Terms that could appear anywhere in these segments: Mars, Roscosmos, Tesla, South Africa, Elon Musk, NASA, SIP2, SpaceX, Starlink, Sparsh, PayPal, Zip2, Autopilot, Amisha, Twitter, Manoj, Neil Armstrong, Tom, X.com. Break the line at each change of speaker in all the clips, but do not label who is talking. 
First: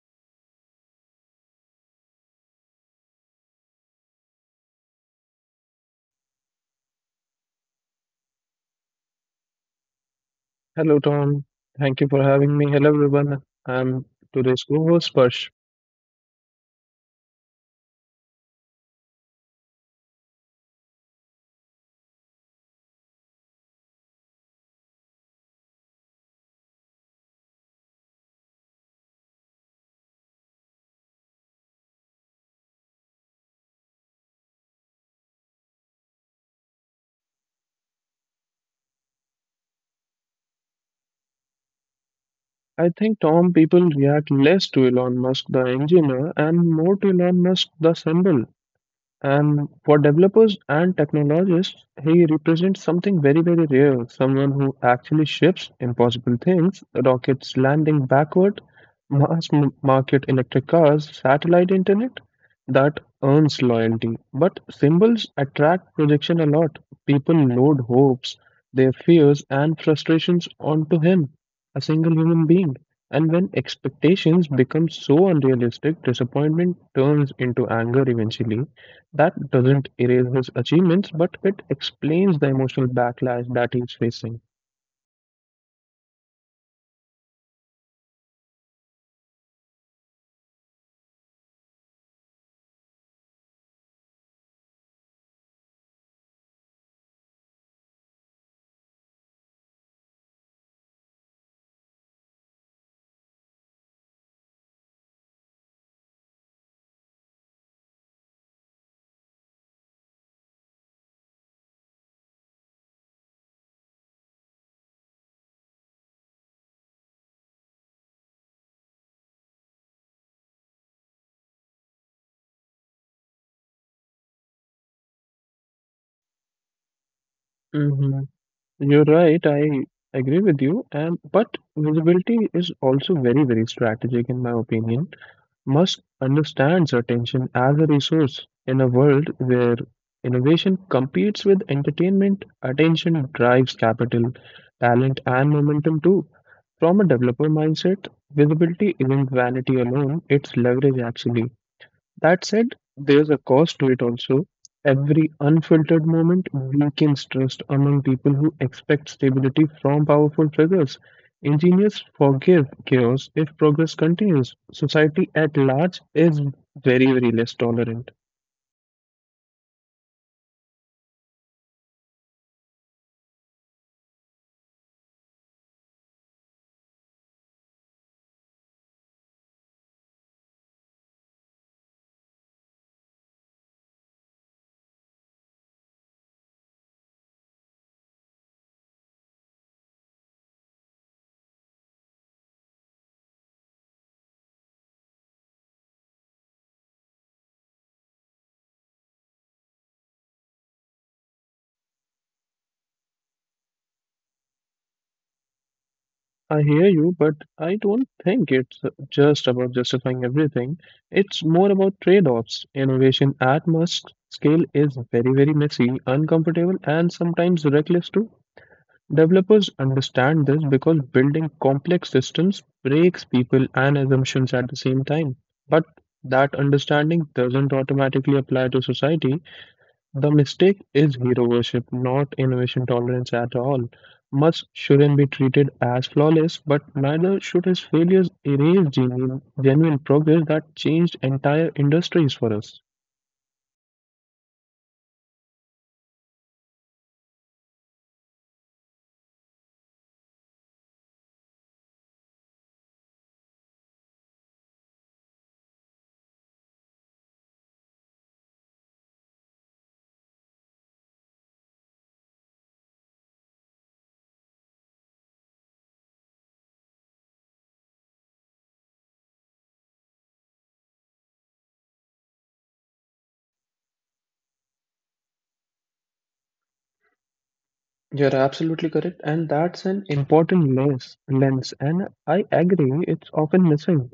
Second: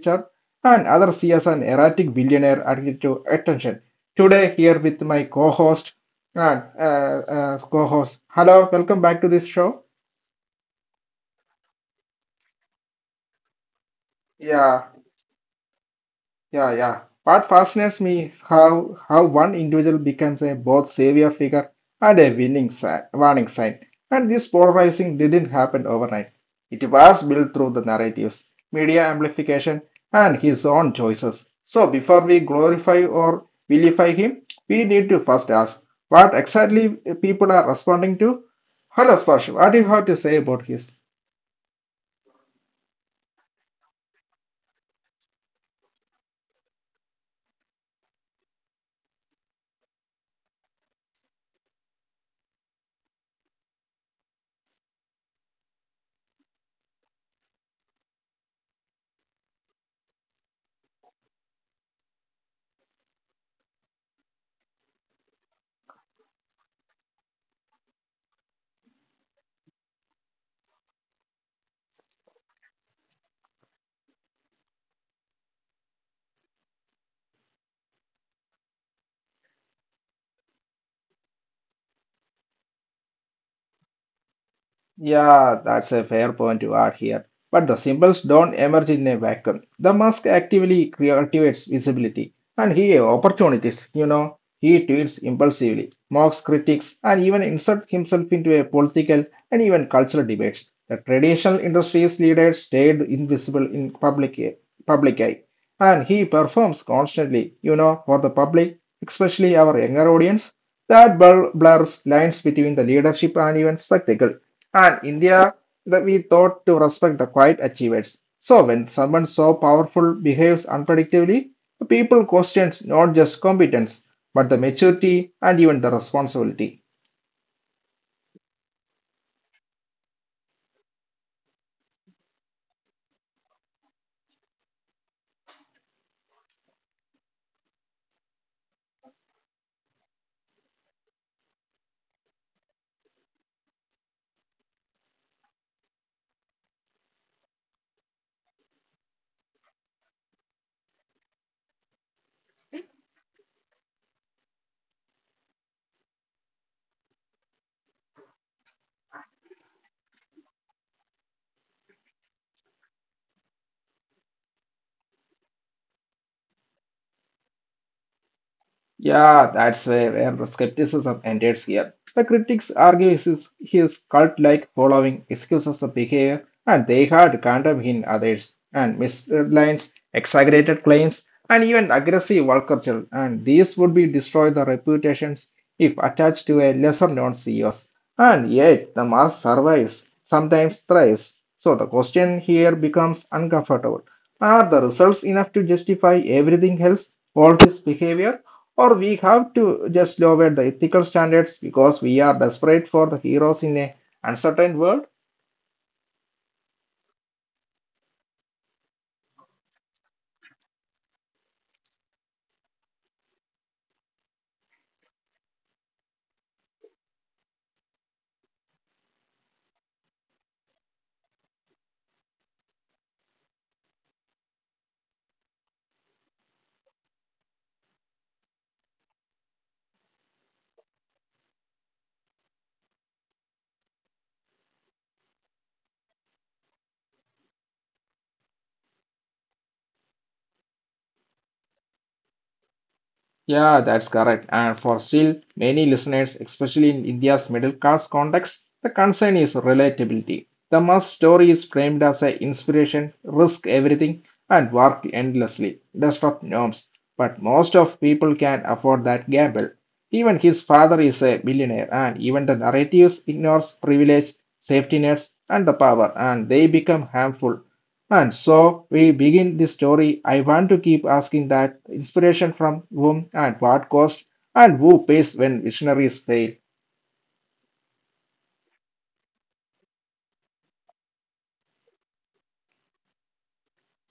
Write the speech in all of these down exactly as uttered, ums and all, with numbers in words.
future, and others see as an erratic billionaire addicted to attention. Today, here with my co-host and uh, uh, co-host. Hello, welcome back to this show.
Hello, Tom. Thank you for having me. Hello, everyone. I'm today's
Yeah.
co-host, Sparsh.
Yeah, yeah. What fascinates me is how how one individual becomes a both savior figure and a winning sign, warning sign. And this polarizing didn't happen overnight. It was built through the narratives, media amplification, and his own choices. So before we glorify or vilify him, we need to first ask what exactly people are responding to. Hello, Sparsh, what do you have to say about his?
I think, Tom, people react less to Elon Musk, the engineer, and more to Elon Musk, the symbol. And for developers and technologists, he represents something very, very rare, someone who actually ships impossible things, rockets landing backward, mass m- market electric cars, satellite internet that earns loyalty. But symbols attract projection a lot. People load hopes, their fears, and frustrations onto him, a single human being. And when expectations become so unrealistic, disappointment turns into anger eventually that doesn't erase his achievements, but it explains the emotional backlash that he's facing.
Yeah, that's a fair point you are here. But the symbols don't emerge in a vacuum. The mask actively cultivates visibility and he opportunities, you know. He tweets impulsively, mocks critics, and even inserts himself into a political and even cultural debates. The traditional industries leaders stayed invisible in public public eye. And he performs constantly, you know, for the public, especially our younger audience. That blur- blurs lines between the leadership and even spectacle and India that we thought to respect the quiet achievers. So when someone so powerful behaves unpredictably, the people questions not just competence, but the maturity and even the responsibility.
hmm You're right. I agree with you. And but visibility is also very, very strategic, in my opinion. Musk understands attention as a resource in a world where innovation competes with entertainment. Attention drives capital, talent, and momentum too. From a developer mindset, visibility isn't vanity alone; it's leverage actually. That said, there's a cost to it also. Every unfiltered moment weakens trust among people who expect stability from powerful figures. Engineers forgive chaos if progress continues. Society at large is very, very less tolerant.
Yeah, that's where, where the skepticism ended here. The critics argue his, his cult-like following excuses the behavior, and they had condemned in others, and mislines, exaggerated claims, and even aggressive work culture, and these would be destroy the reputations if attached to a lesser-known C E Os. And yet, the mass survives, sometimes thrives. So the question here becomes uncomfortable. Are the results enough to justify everything else, all his behavior? Or we have to just lower the ethical standards because we are desperate for the heroes in a uncertain world?
I hear you, but I don't think it's just about justifying everything. It's more about trade offs. Innovation at mass scale is very, very messy, uncomfortable, and sometimes reckless too. Developers understand this because building complex systems breaks people and assumptions at the same time. But that understanding doesn't automatically apply to society. The mistake is hero worship, not innovation tolerance at all. Much shouldn't be treated as flawless, but neither should his failures erase genuine, genuine progress that changed entire industries for us.
Yeah, that's correct. And for still many listeners, especially in India's middle class context, the concern is relatability. The must story is framed as an inspiration, risk everything, and work endlessly, disrupt norms. But most of people can afford that gamble. Even his father is a millionaire, and even the narratives ignores privilege, safety nets, and the power, and they become harmful and so we begin the story. I want to keep asking that inspiration from whom and what cost and who pays when visionaries fail.
an important lens, lens, and I agree it's often missing.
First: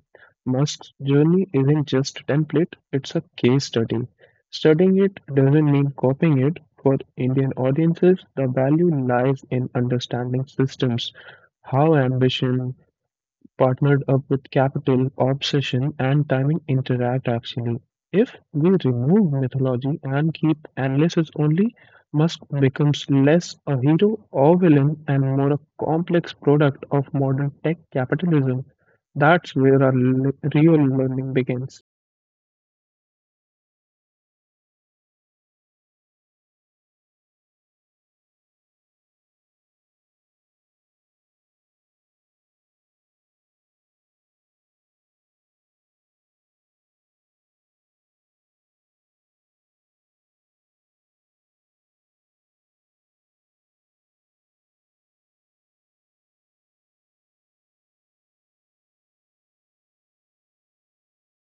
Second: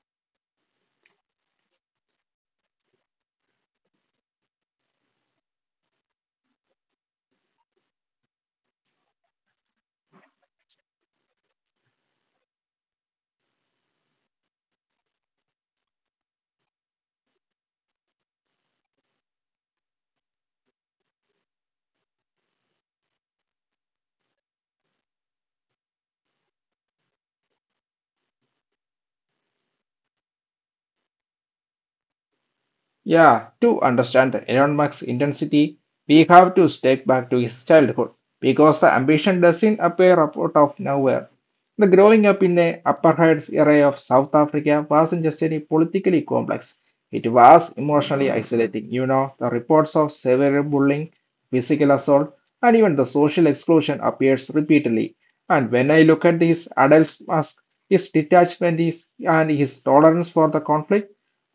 Musk's journey isn't just a template, it's a case study. Studying it doesn't mean copying it. For Indian audiences, the value lies in understanding systems, how ambition, partnered up with capital, obsession, and timing interact actually. If we remove mythology and keep analysis only, Musk becomes less a hero or villain and more a complex product of modern tech capitalism. That's where our le- real learning begins.
Yeah, to understand the Elon Musk's intensity, we have to step back to his childhood because the ambition doesn't appear out of nowhere. The growing up in the Upper Heights area of South Africa wasn't just any politically complex. It was emotionally isolating. You know, the reports of severe bullying, physical assault, and even the social exclusion appears repeatedly. And when I look at his adult mask, his detachment is, and his tolerance for the conflict,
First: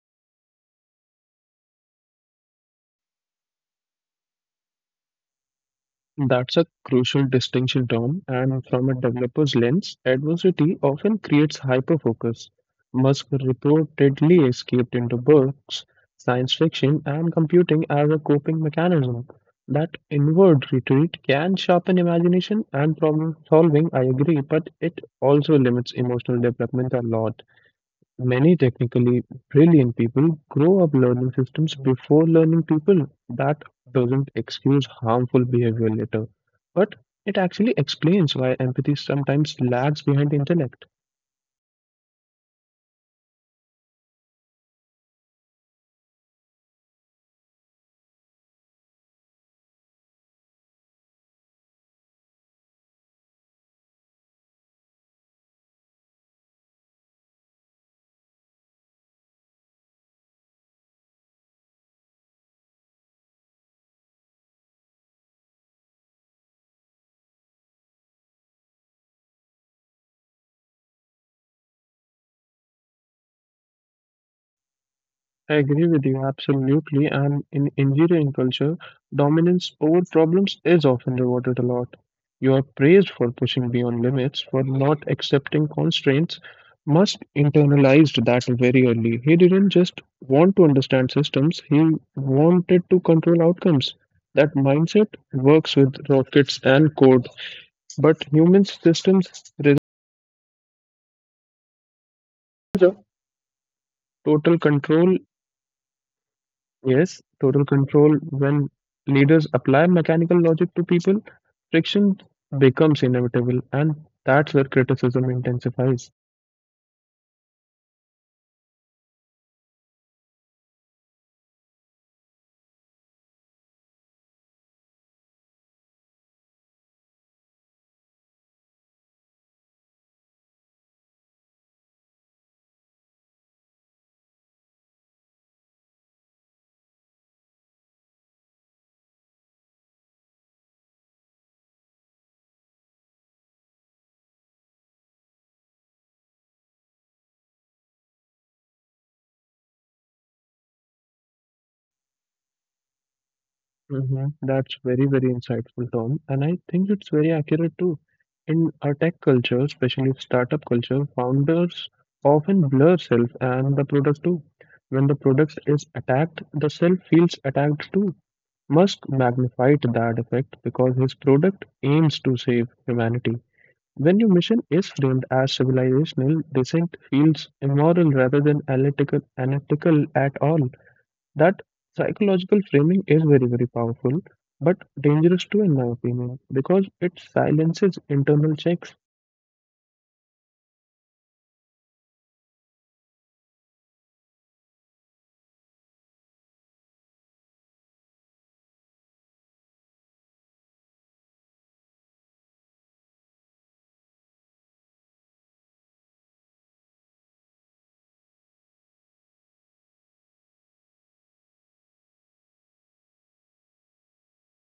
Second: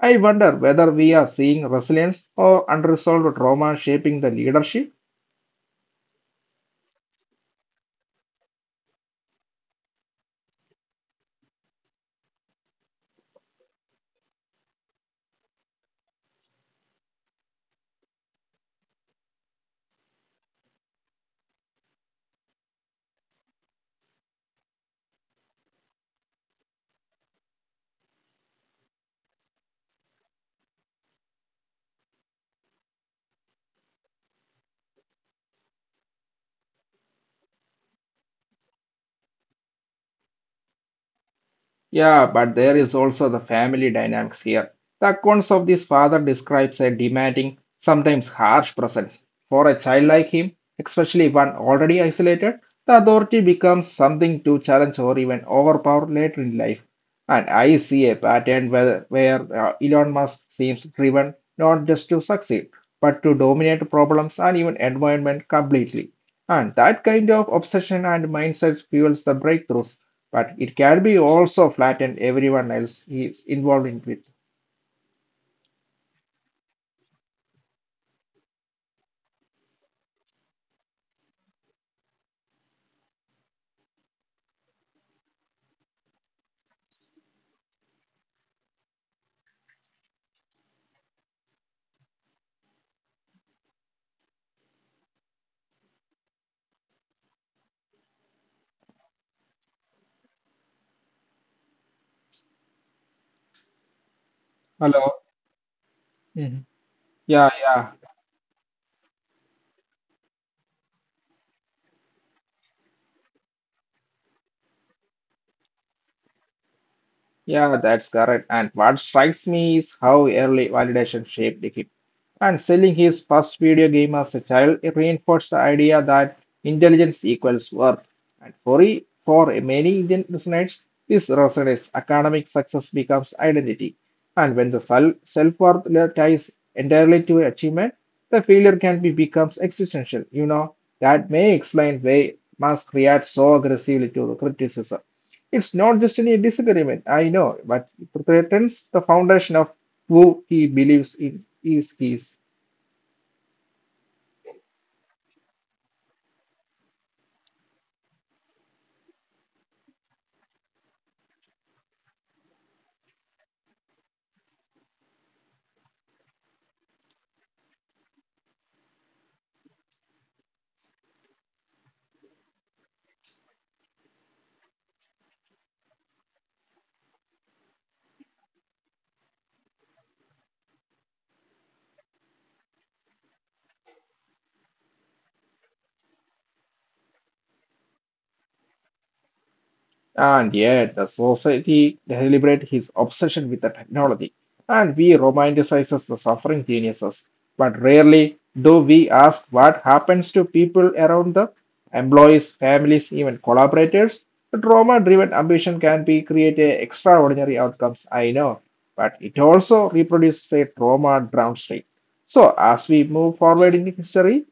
I wonder whether we are seeing resilience or unresolved trauma shaping the leadership.
That's a crucial distinction, Tom. And from a developer's lens, adversity often creates hyperfocus. Musk reportedly escaped into books, science fiction, and computing as a coping mechanism. That inward retreat can sharpen imagination and problem solving, I agree, but it also limits emotional development a lot. Many technically brilliant people grow up learning systems before learning people. That doesn't excuse harmful behavior later, but it actually explains why empathy sometimes lags behind intellect.
Yeah, but there is also the family dynamics here. The accounts of this father describes a demanding, sometimes harsh presence. For a child like him, especially one already isolated, the authority becomes something to challenge or even overpower later in life. And I see a pattern where, where uh, Elon Musk seems driven not just to succeed, but to dominate problems and even environment completely. And that kind of obsession and mindset fuels the breakthroughs but it can be also flattened everyone else is involved in with.
I agree with you absolutely. And in engineering culture, dominance over problems is often rewarded a lot. You are praised for pushing beyond limits, for not accepting constraints. Must internalized that very early. He didn't just want to understand systems, he wanted to control outcomes. That mindset works with rockets and code, but human systems requires a total
Hello.
control.
Mhm.
Yes,
Yeah,
total
yeah,
control. When leaders apply mechanical logic to people, friction becomes inevitable, and that's where criticism intensifies.
yeah, that's correct. And what strikes me is how early validation shaped human. And selling his first video game as a child reinforced the idea that intelligence equals worth. And for, e- for many Indian listeners, this resonates. Academic success becomes identity. And when the self worth ties entirely to achievement, the failure can be becomes existential. You know, that may explain why Musk reacts so aggressively to the criticism. It's not just any disagreement, I know, but it threatens the foundation of who he believes in is his.
hmm That's very, very insightful, Tom. And I think it's very accurate too. In our tech culture, especially startup culture, founders often blur self and the product too. When the product is attacked, the self feels attacked too. Musk magnified that effect because his product aims to save humanity. When your mission is framed as civilizational, dissent feels immoral rather than analytical, analytical at all. That psychological framing is very, very powerful, but dangerous too, in my opinion, because it silences internal checks.
And yet, the society celebrates his obsession with the technology, and we romanticize the suffering geniuses. But rarely do we ask what happens to people around the employees, families, even collaborators. The trauma driven ambition can be create a extraordinary outcomes, I know, but it also reproduces a trauma downstream. So, as we move forward in history,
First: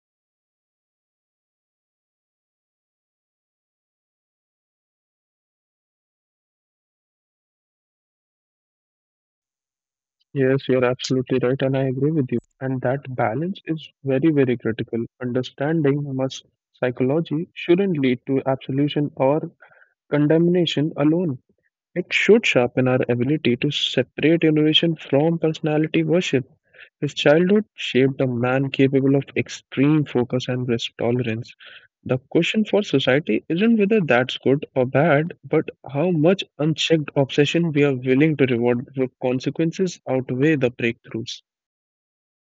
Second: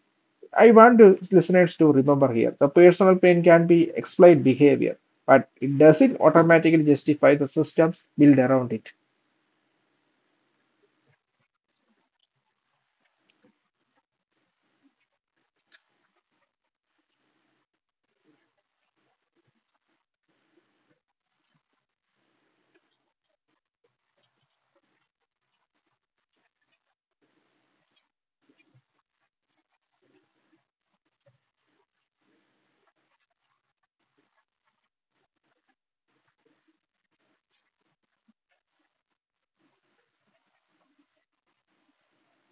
I want the listeners to remember here the personal pain can be explained behavior, but it doesn't automatically justify the systems built around it.
Yes, you're absolutely right, and I agree with you. And that balance is very, very critical. Understanding must psychology shouldn't lead to absolution or condemnation alone. It should sharpen our ability to separate innovation from personality worship. His childhood shaped a man capable of extreme focus and risk tolerance. The question for society isn't whether that's good or bad, but how much unchecked obsession we are willing to reward before consequences outweigh the breakthroughs.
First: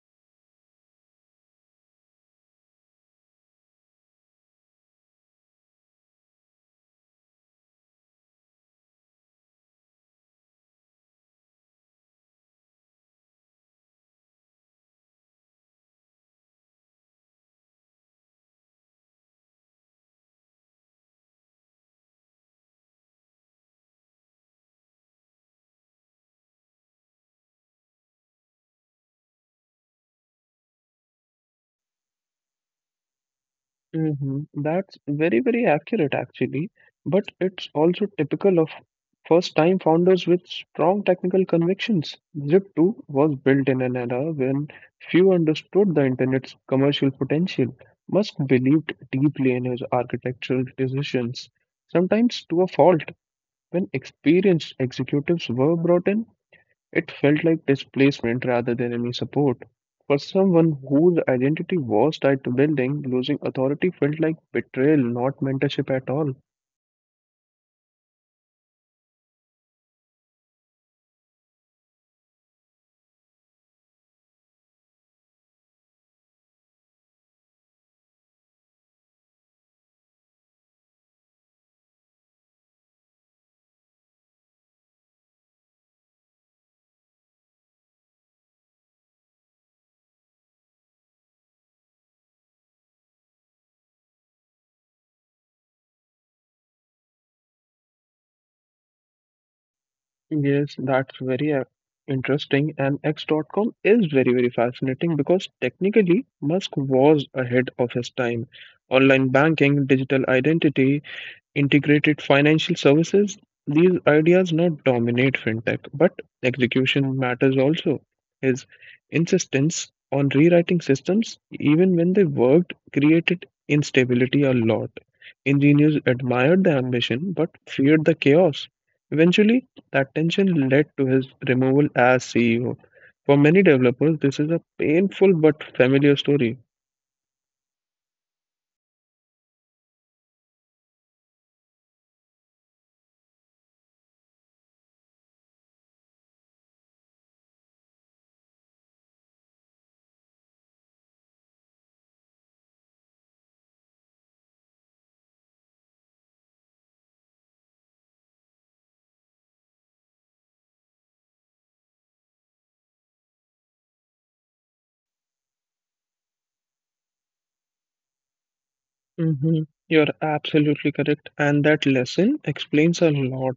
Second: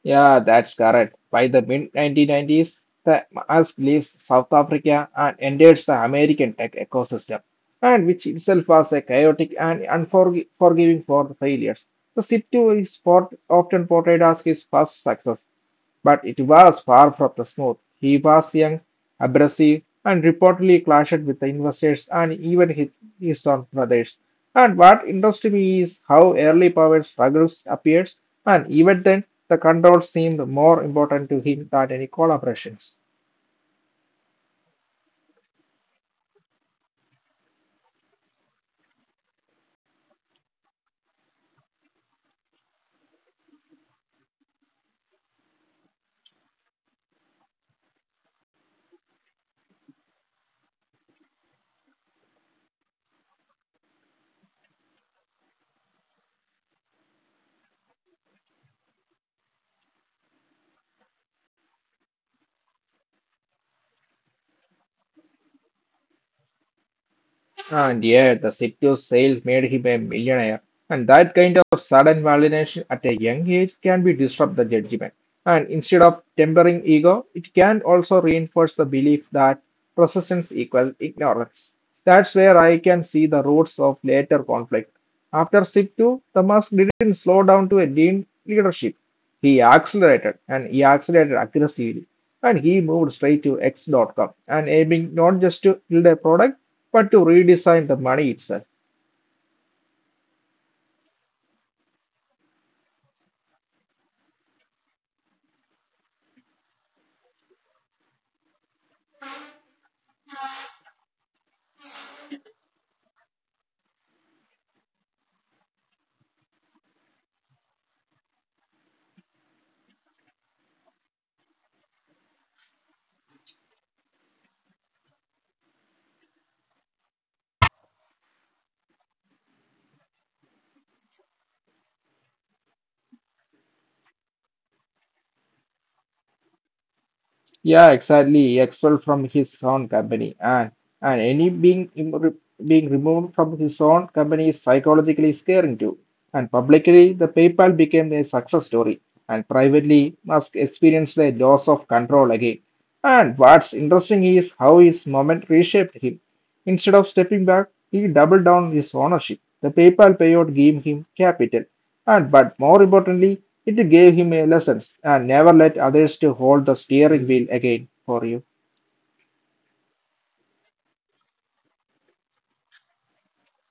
Yeah, that's correct. By the mid nineteen nineties, the mask leaves South Africa and enters the American tech ecosystem, and which itself was a chaotic and unforgiving for the failures. The S I P two is port- often portrayed as his first success, but it was far from the smooth. He was young, abrasive, and reportedly clashed with the investors and even his, his own brothers. And what interested me is how early power struggles appears, and even then, the control seemed more important to him than any collaborations.
hmm That's very, very accurate, actually. But it's also typical of first-time founders with strong technical convictions. zip two was built in an era when few understood the internet's commercial potential. Musk believed deeply in his architectural decisions, sometimes to a fault. When experienced executives were brought in, it felt like displacement rather than enemy support. For someone whose identity was tied to building, losing authority felt like betrayal, not mentorship at all.
And yeah, the City's sale made him a millionaire. And that kind of sudden validation at a young age can be disrupt the judgment. And instead of tempering ego, it can also reinforce the belief that persistence equals ignorance. That's where I can see the roots of later conflict. After Situ, the mask didn't slow down to a lean leadership. He accelerated and he accelerated aggressively. And he moved straight to X dot com and aiming not just to build a product but to redesign the money itself.
Yes, that's very uh, interesting. And x dot com is very, very fascinating because technically Musk was ahead of his time. Online banking, digital identity, integrated financial services, these ideas not dominate fintech, but execution matters also. His insistence on rewriting systems, even when they worked, created instability a lot. Engineers admired the ambition but feared the chaos. Eventually, that tension led to his removal as C E O. For many developers, this is a painful but familiar story.
Yeah, exactly. Excel from his own company, and and any being im- being removed from his own company is psychologically scaring too. And publicly, the PayPal became a success story, and privately, Musk experienced a loss of control again. And what's interesting is how his moment reshaped him. Instead of stepping back, he doubled down his ownership. The PayPal payout gave him capital and but more importantly, it gave him a lessons and never let others to hold the steering wheel again for you.
hmm You're absolutely correct, and that lesson explains a lot.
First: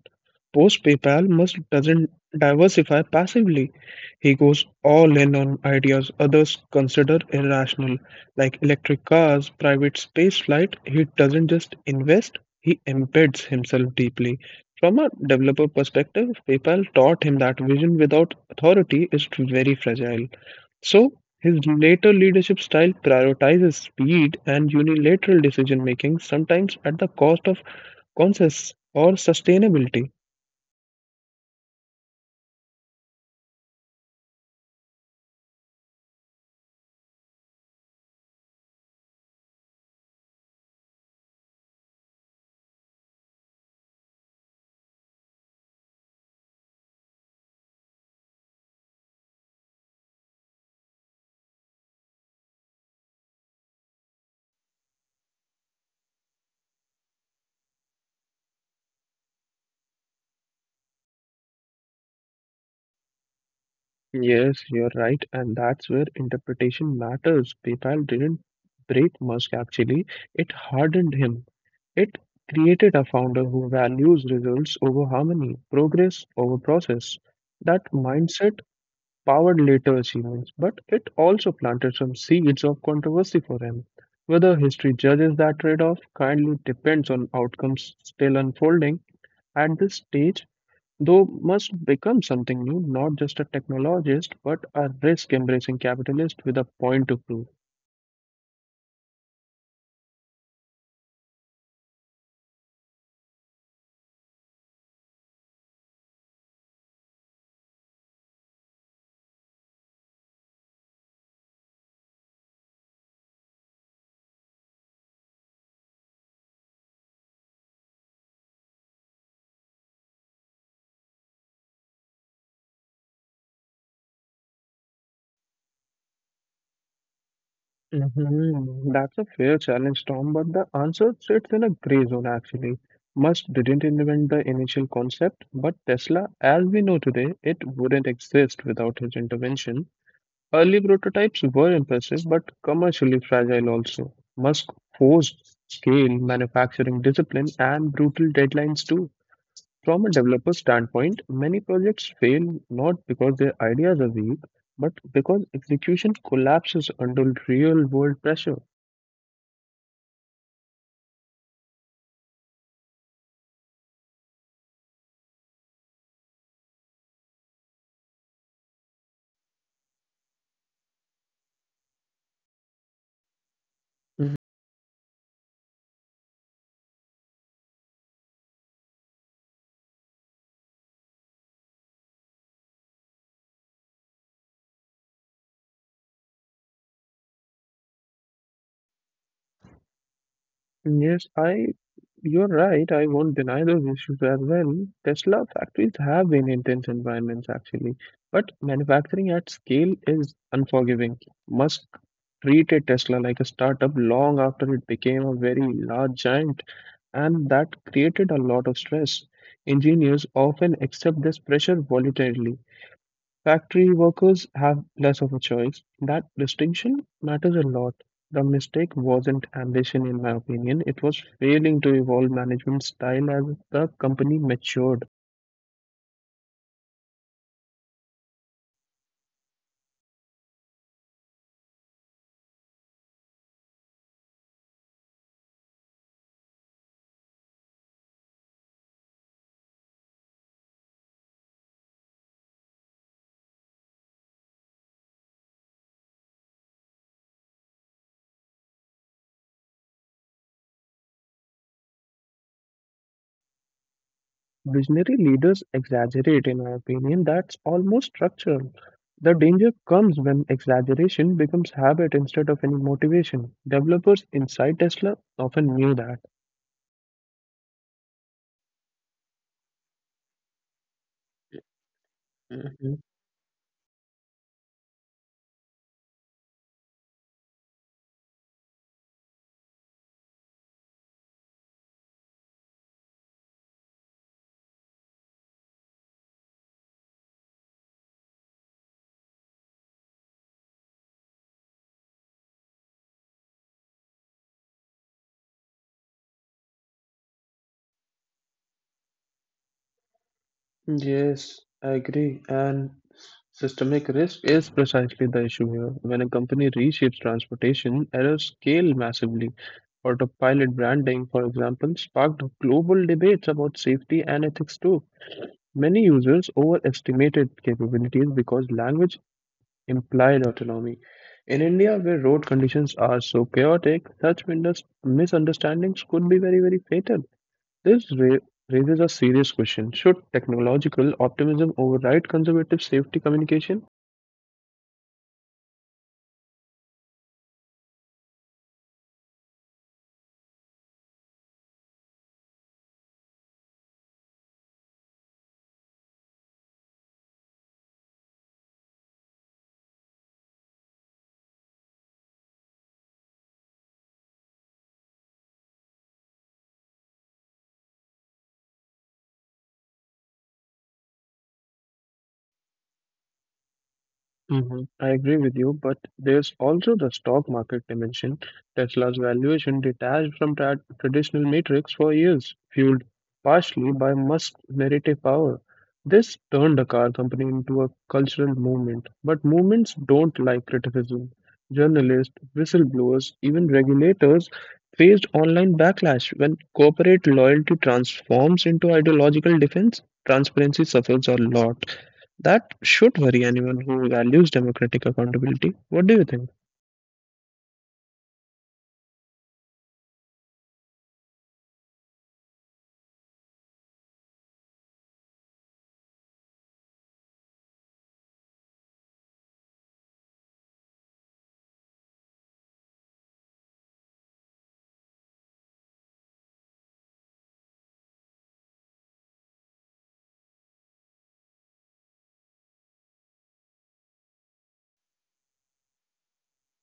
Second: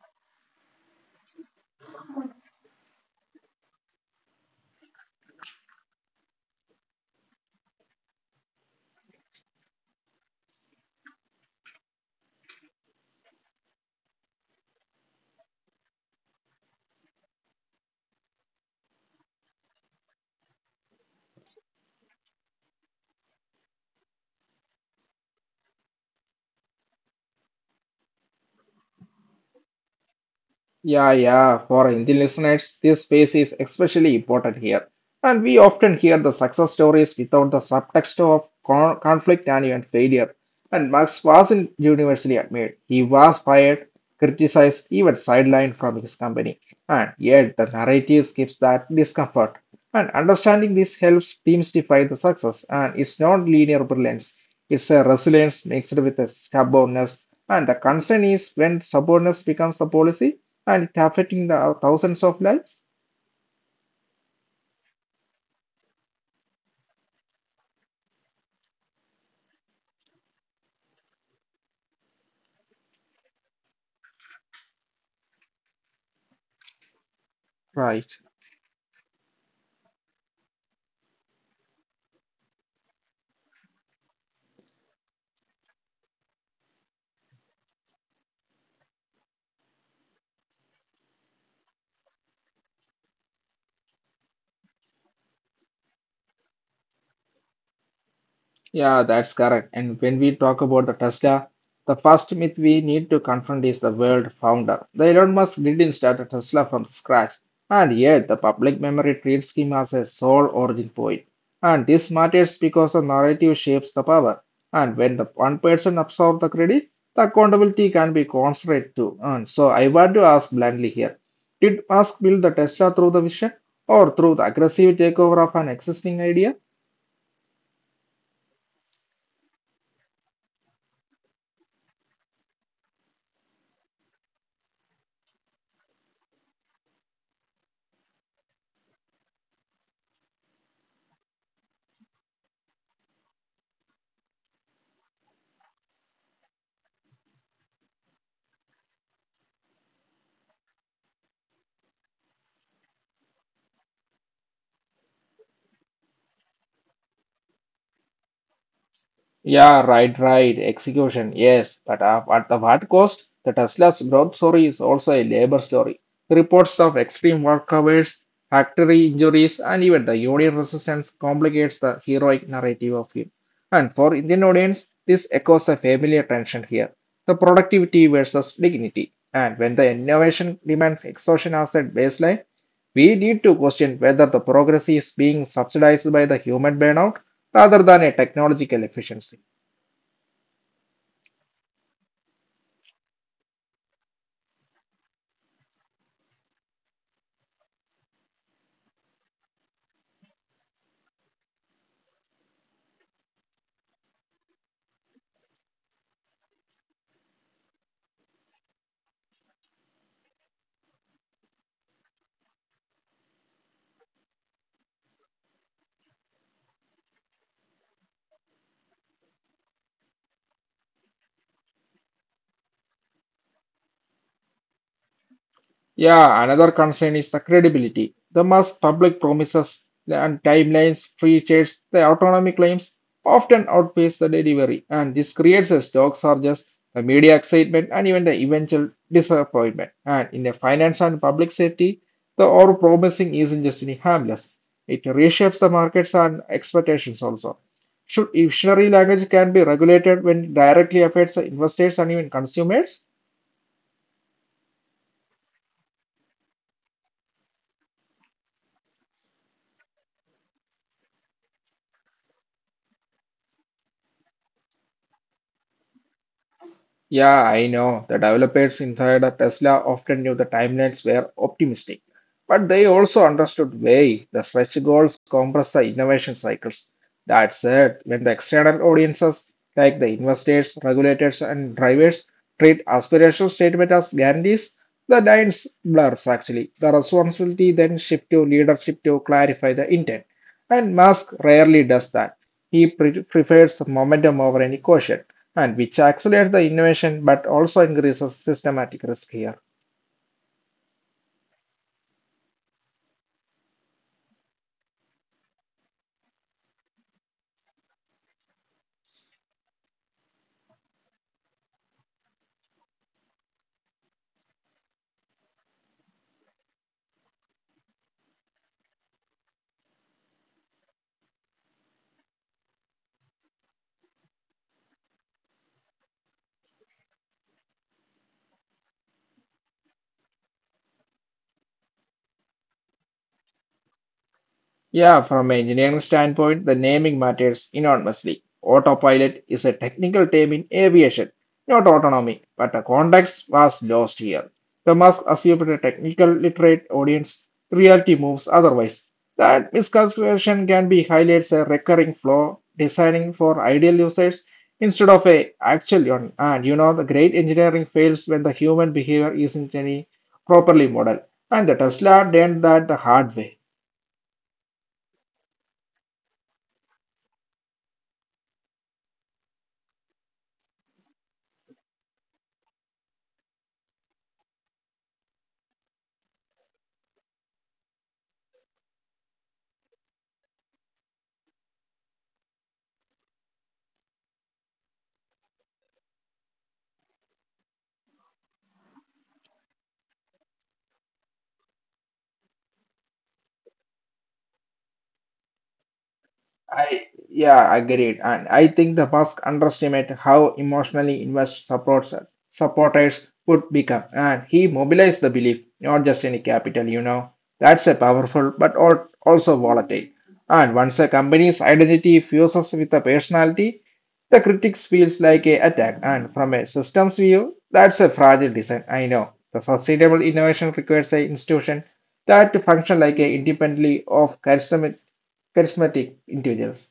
Post PayPal, Musk doesn't diversify passively. He goes all in on ideas others consider irrational, like electric cars, private space flight. He doesn't just invest, he embeds himself deeply. From a developer perspective, PayPal taught him that vision without authority is very fragile. So, his later leadership style prioritizes speed and unilateral decision making, sometimes at the cost of consensus or sustainability.
Yeah, yeah. For Indian listeners, this space is especially important here. And we often hear the success stories without the subtext of con- conflict and even failure. And Marx wasn't universally admired. He was fired, criticized, even sidelined from his company. And yet, the narrative skips that discomfort. And understanding this helps demystify the success. And it's not linear brilliance, it's a resilience mixed with a stubbornness. And the concern is when stubbornness becomes the policy and it affecting the uh, thousands of lives.
Yes, you're right, and that's where interpretation matters. PayPal didn't break Musk actually, it hardened him. It created a founder who values results over harmony, progress over process. That
Right.
mindset powered later achievements, but it also planted some seeds of controversy for him. Whether history judges that trade off kindly depends on outcomes still unfolding at this stage, though must become something new, not just a technologist, but a risk embracing capitalist with a point to prove.
Yeah, that's correct. And when we talk about the Tesla, the first myth we need to confront is the world founder. The Elon Musk didn't start a Tesla from scratch, and yet the public memory treats him as a sole origin point. And this matters because the narrative shapes the power. And when the one person absorbs the credit, the accountability can be constrained too. And so I want to ask bluntly here: Did Musk build the Tesla through the vision, or through the aggressive takeover of an existing idea?
Mhm. That's a fair challenge, Tom, but the answer sits in a gray zone actually. Musk didn't invent the initial concept, but Tesla, as we know today, it wouldn't exist without his intervention. Early prototypes were impressive but commercially fragile also. Musk forced scale, manufacturing discipline, and brutal deadlines too. From a developer standpoint, many projects fail not because their ideas are weak, but because execution collapses under real world pressure.
Yeah, right, right. Execution, yes. But uh, at the what cost? The Tesla's growth story is also a labor story. Reports of extreme work hours, factory injuries, and even the union resistance complicates the heroic narrative of him. And
Mhm.
for Indian audience, this echoes a familiar tension here. The productivity versus dignity. And when the innovation demands exhaustion as a baseline, we need to question whether the progress is being subsidized by the human burnout rather than a technological efficiency.
Yes, I you're right, I won't deny those issues as well. Tesla factories have been intense environments actually, but manufacturing at scale is unforgiving. Musk treated Tesla like a startup long after it became a very large giant, and that created a lot of stress. Engineers often accept this pressure voluntarily. Factory workers have less of a choice. That distinction matters a lot. The mistake wasn't ambition, in my opinion, it was failing to evolve management style as the company matured.
Yeah, another concern is the credibility. The mass public promises and timelines, free trades, the autonomy claims often outpace the delivery, and this creates a stock surges, the media excitement, and even the eventual disappointment. And in the finance and public safety, the over promising isn't just any harmless. It reshapes the markets and expectations also. Should visionary language can be regulated when it directly affects the investors and even consumers?
Visionary leaders exaggerate, in my opinion, that's almost structural. The danger comes when exaggeration becomes habit instead of any motivation. Developers inside Tesla often knew that.
Yeah, I know. The developers inside of Tesla often knew the timelines were optimistic, but they
Mhm.
also understood why the stretch goals compress the innovation cycles. That said, when the external audiences, like the investors, regulators, and drivers, treat aspirational statements as guarantees, the lines blurs actually. The responsibility then shifts to leadership to clarify the intent, and Musk rarely does that. He pre- prefers momentum over any caution and which accelerates the innovation but also increases systematic risk here.
Yes, I agree. And systemic risk is precisely the issue here. When a company reshapes transportation, errors scale massively. Autopilot branding, for example, sparked global debates about safety and ethics too. Many users overestimated capabilities because language implied autonomy. In India, where road conditions are so chaotic, such mindes- misunderstandings could be very, very fatal. This ra- raises a serious question. Should technological optimism override conservative safety communication?
Yeah, from an engineering standpoint, the naming matters enormously. Autopilot is a technical term in aviation, not autonomy, but the context was lost here. The Musk assumed a technical literate audience, reality moves otherwise. That misconception can be highlights a recurring flaw designing for ideal users instead of a actual one. And you know, the great engineering fails when the human behavior isn't any properly modeled. And the Tesla learned that the hard way.
Mhm. I agree with you, but there's also the stock market dimension. Tesla's valuation detached from tra- traditional metrics for years, fueled partially by Musk's narrative power. This turned the car company into a cultural movement, but movements don't like criticism. Journalists, whistleblowers, even regulators faced online backlash when corporate loyalty transforms into ideological defense. Transparency suffers a lot. That should worry anyone who values democratic accountability. What do you think?
I yeah, agreed. And I think the Musk underestimate how emotionally invested supports supporters would become. And he mobilized the belief, not just any capital, you know. That's a powerful but al- also volatile. And once a company's identity fuses with a personality, the critics feels like a attack. And from a systems view, that's a fragile design. I know. The sustainable innovation requires a institution that to function like a independently of charisma charismatic individuals.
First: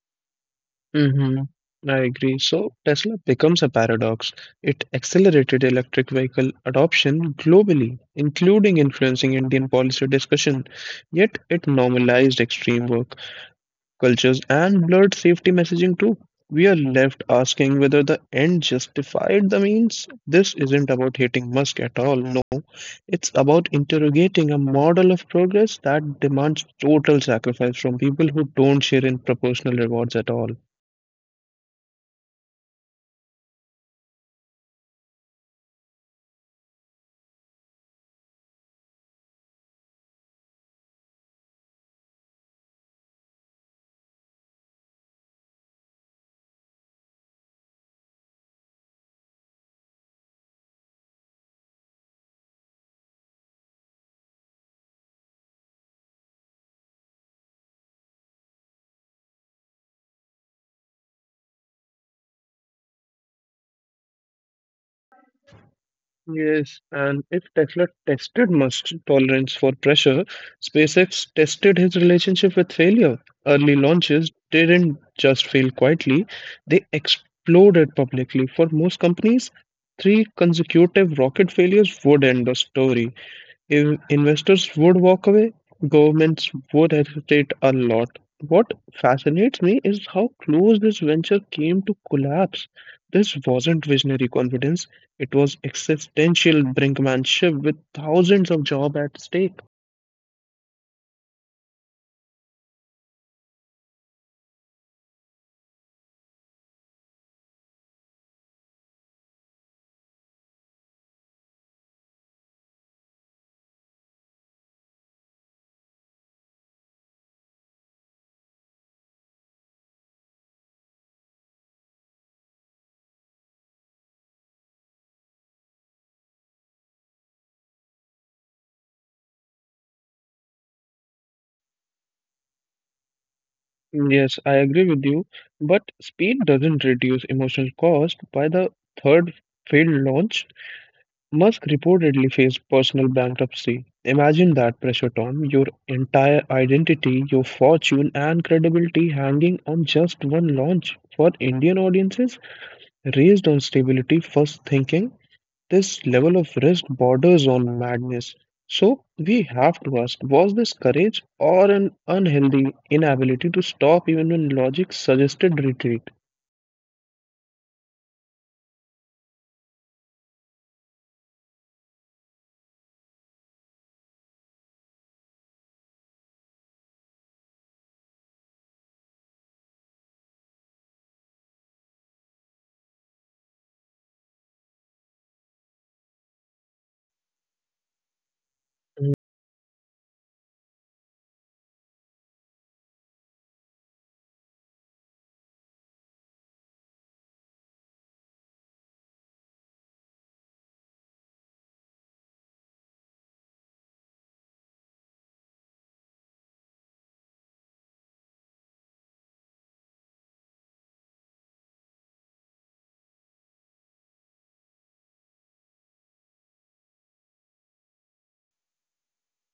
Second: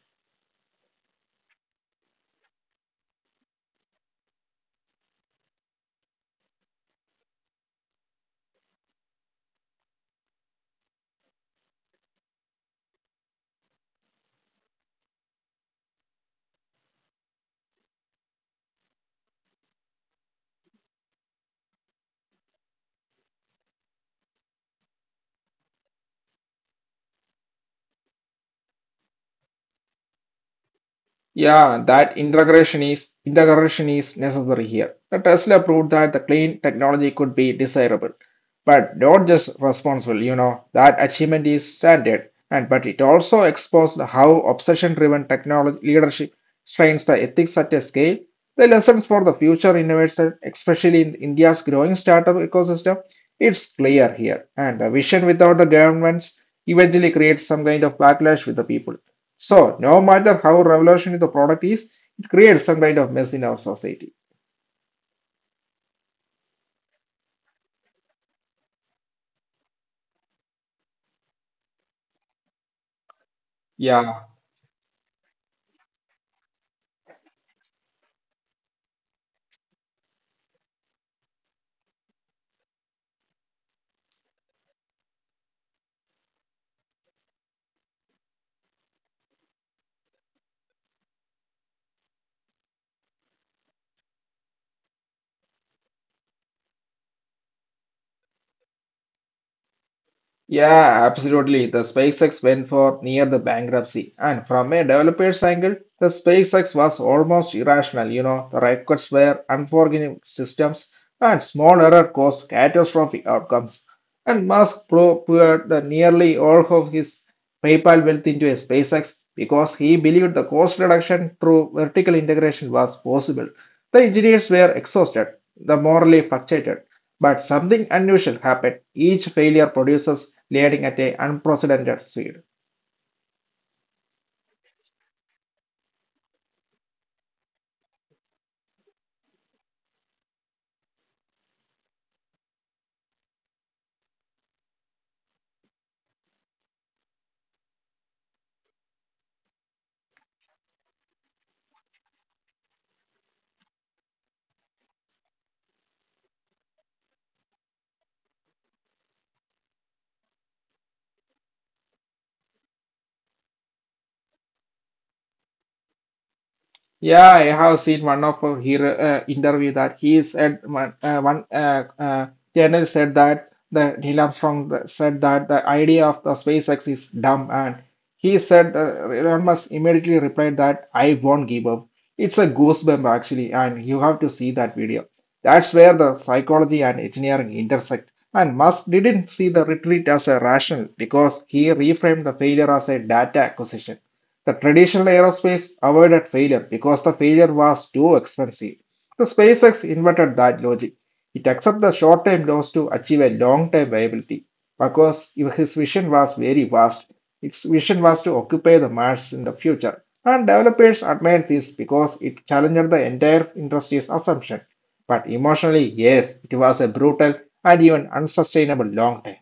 hmm I agree. So Tesla becomes a paradox. It accelerated electric vehicle adoption globally, including influencing Indian policy discussion, yet it normalized extreme work cultures, and blurred safety messaging too. We are left asking whether the end justified the means. This isn't about hating Musk at all, no. It's about interrogating a model of progress that demands total sacrifice from people who don't share in proportional rewards at all.
Yeah, that integration is integration is necessary here. The Tesla proved that the clean technology could be desirable, but not just responsible. You know that achievement is standard, and but it also exposed how obsession-driven technology leadership strains the ethics at a scale. The lessons for the future innovation, especially in India's growing startup ecosystem, it's clear here, and the vision without the governments eventually creates some kind of backlash with the people. So, no matter how revolutionary the product is, it creates some kind of mess in our society.
Yes, and if Tesla tested Musk's tolerance for pressure, SpaceX tested his relationship with failure. Early
Yeah,
launches didn't just fail quietly, they exploded publicly. For most companies, three consecutive rocket failures would end the story. In- investors would walk away, governments would hesitate a lot. What fascinates me is how close this venture came to collapse. This wasn't visionary confidence, it was existential brinkmanship with thousands of jobs at stake.
Yeah, absolutely. The SpaceX went for near the bankruptcy. And from a developer's angle, the SpaceX was almost irrational. You know, the records were unforgiving systems and small error caused catastrophic outcomes. And Musk pro- poured the nearly all of his PayPal wealth into a SpaceX because he believed the cost reduction through vertical integration was possible. The engineers were exhausted, the morally fluctuated, but something unusual happened. Each failure produces leading at an unprecedented speed.
Yes, I agree with you, but speed doesn't reduce emotional cost by the third failed launch. Musk reportedly faced personal bankruptcy. Imagine that pressure, Tom. Your entire identity, your fortune, and credibility hanging on just one launch. For Indian audiences raised on stability first thinking, this level of risk borders on madness. So, we have to ask was this courage or an unhealthy inability to stop even when logic suggested retreat?
Yeah, I have seen one of her hero- uh, interview that he said one, uh, one uh, uh, journalist said that the Neil Armstrong th- said that the idea of the SpaceX is dumb, and he said uh, Elon Musk immediately replied that I won't give up. It's a goosebump actually, and you have to see that video. That's where the psychology and engineering intersect. And Musk didn't see the retreat as a rational because he reframed the failure as a data acquisition. The traditional aerospace avoided failure because the failure was too expensive. The SpaceX invented that logic. It accepted the short term loss to achieve a long term viability because if his vision was very vast. Its vision was to occupy the Mars in the future. And developers admired this because it challenged the entire industry's assumption. But emotionally, yes, it was a brutal and even unsustainable long term.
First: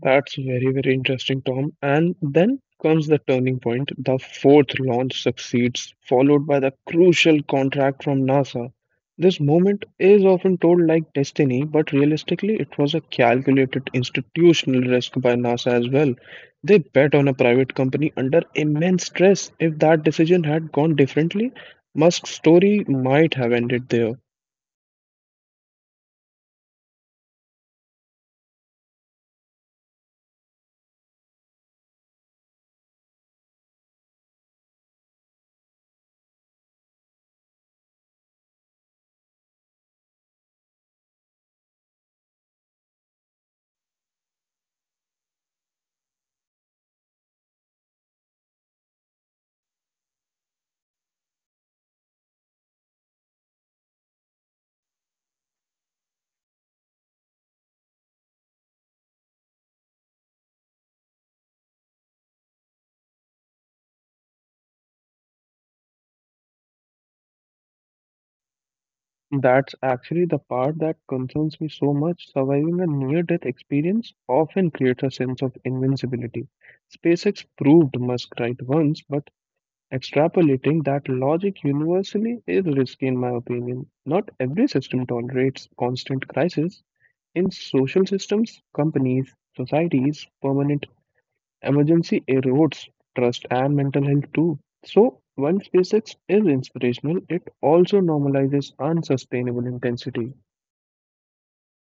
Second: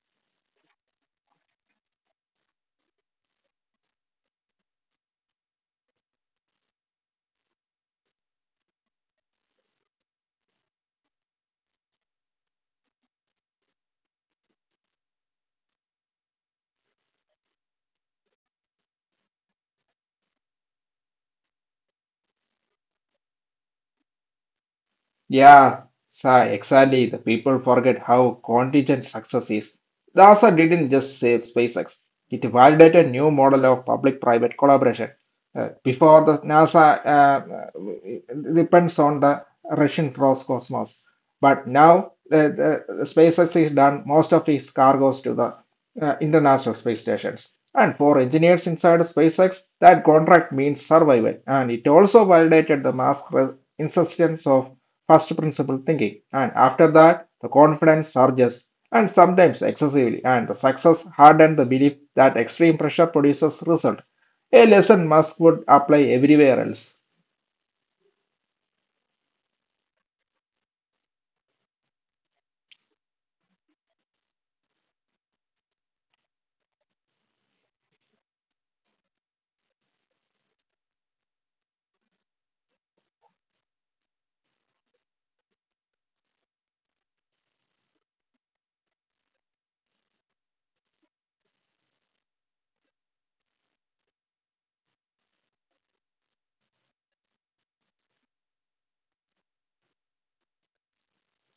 That's very, very interesting, Tom. And then comes the turning point. The fourth launch succeeds, followed by the crucial contract from NASA. This moment is often told like destiny, but realistically, it was a calculated institutional risk by NASA as well. They bet on a private company under immense stress. If that decision had gone differently, Musk's story might have ended there.
Yeah, sa- exactly. The people forget how contingent success is. NASA didn't just save SpaceX, it validated new model of public-private collaboration. Uh, before the NASA uh, uh, depends on the Russian Roscosmos, but now uh, the the SpaceX is done most of its cargoes to the uh, international space stations. And for engineers inside SpaceX, that contract means survival, and it also validated the mass resistance of first principle thinking. And after that, the confidence surges and sometimes excessively, and the success hardened the belief that extreme pressure produces result. A lesson Musk would apply everywhere else.
That's actually the part that concerns me so much. Surviving a near-death experience often creates a sense of invincibility. SpaceX proved Musk right once, but extrapolating that logic universally is risky, in my opinion. Not every system tolerates constant crisis. In social systems, companies, societies, permanent emergency erodes trust and mental health too. So, while SpaceX is inspirational, it also normalizes unsustainable intensity.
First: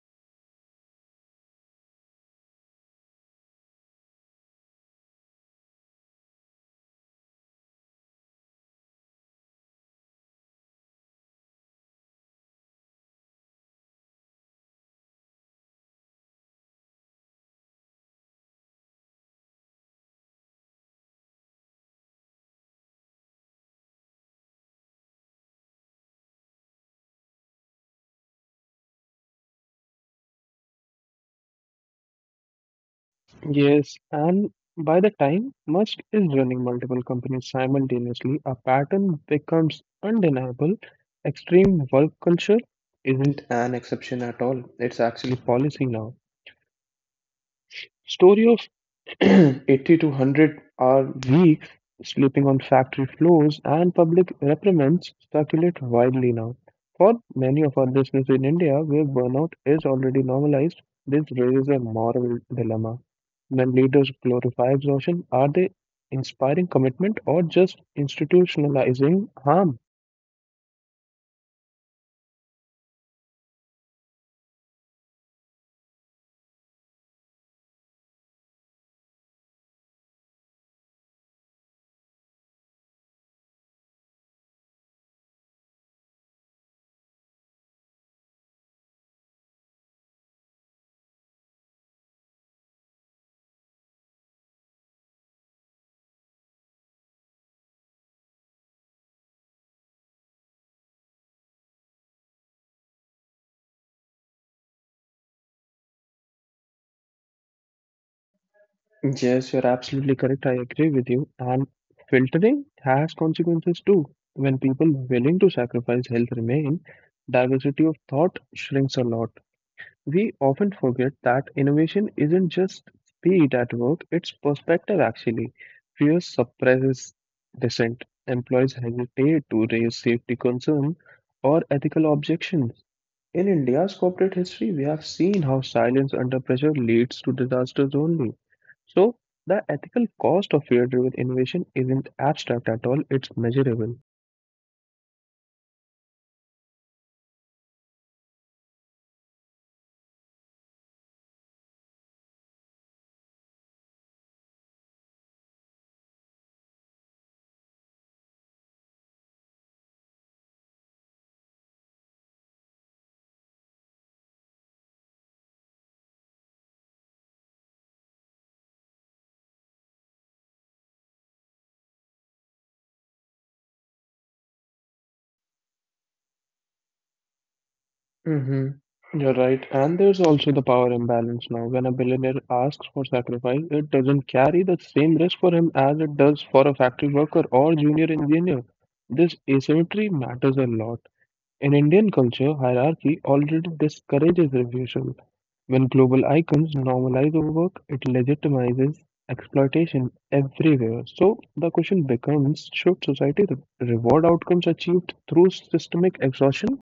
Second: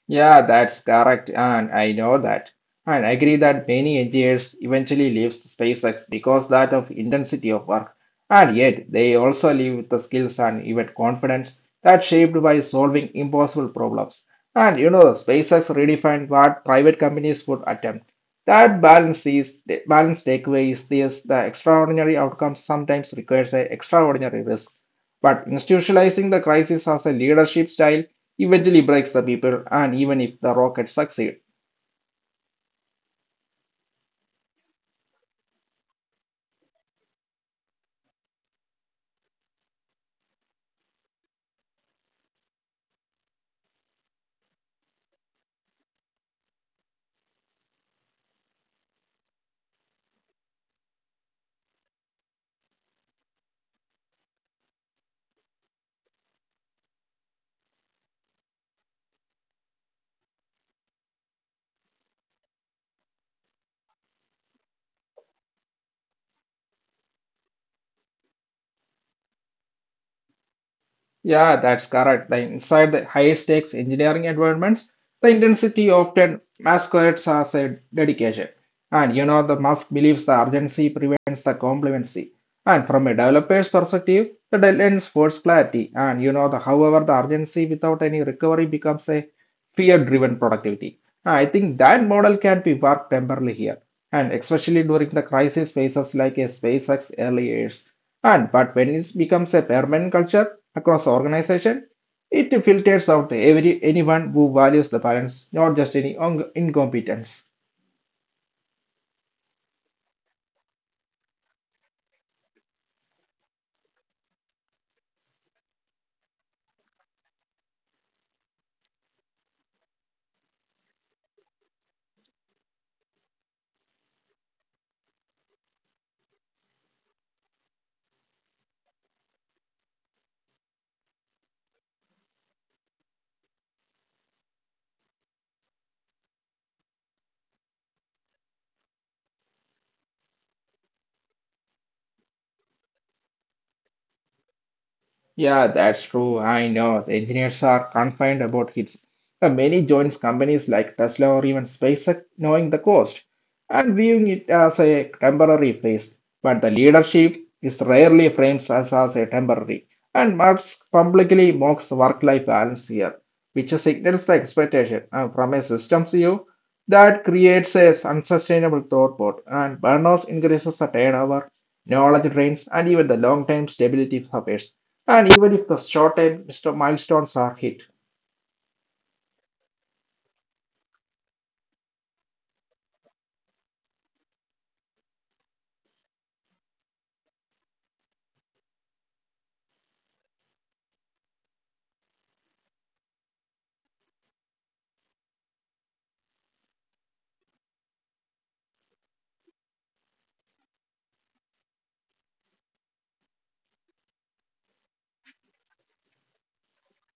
Yeah, that's correct, and I know that. And I agree that many engineers eventually leave SpaceX because that of intensity of work, and yet they also leave with the skills and even confidence that shaped by solving impossible problems. And you know, the SpaceX redefined what private companies would attempt. That balance is balance takeaway is this: the extraordinary outcome sometimes requires an extraordinary risk. But institutionalizing the crisis as a leadership style eventually breaks the people and even if the rockets succeed.
Yes, and by the time Musk is running multiple companies simultaneously, a pattern becomes undeniable. Extreme work culture isn't an exception at all, it's actually policy now. Story of eighty to one hundred are weeks, sleeping on factory floors, and public reprimands circulate widely now. For many of our listeners in India, where burnout is already normalized, this raises a moral dilemma. When leaders glorify exhaustion, are they inspiring commitment or just institutionalizing harm?
Yeah, that's correct. The inside the high stakes engineering environments, the intensity often masquerades as a dedication. And you know, the Musk believes the urgency prevents the complacency. And from a developer's perspective, the deadlines force clarity. And you know, the however, the urgency without any recovery becomes a fear-driven productivity. I think that model can be worked temporarily here, and especially during the crisis phases like a SpaceX early years. And but when it becomes a permanent culture across organization, it filters out every anyone who values the balance, not just any incompetence.
Yes, you're absolutely correct. I agree with you. And filtering has consequences too. When people willing to sacrifice health remain, diversity of thought shrinks a lot. We often forget that innovation isn't just speed at work, it's perspective actually. Fear suppresses dissent. Employees hesitate to raise safety concerns or ethical objections. In India's corporate history, we have seen how silence under pressure leads to disasters only. So, the ethical cost of fear driven innovation isn't abstract at all, it's measurable.
Yeah, that's true. I know. The engineers are confined about hits. Uh, Many joins companies like Tesla or even SpaceX knowing the cost and viewing it as a temporary phase. But the leadership is rarely frames as, as a temporary. And Marx publicly mocks work-life balance here, which signals the expectation uh, from a systems view that creates a unsustainable thought bot and burnout increases the turnover, knowledge drains, and even the long-term stability suffers. And even if the short term mist- milestones are hit,
Mm-hmm. You're right. And there's also the power imbalance now. When a billionaire asks for sacrifice, it doesn't carry the same risk for him as it does for a factory worker or junior engineer. This asymmetry matters a lot. In Indian culture, hierarchy already discourages refusal. When global icons normalize overwork, it legitimizes exploitation everywhere. So the question becomes, should society re- reward outcomes achieved through systemic exhaustion?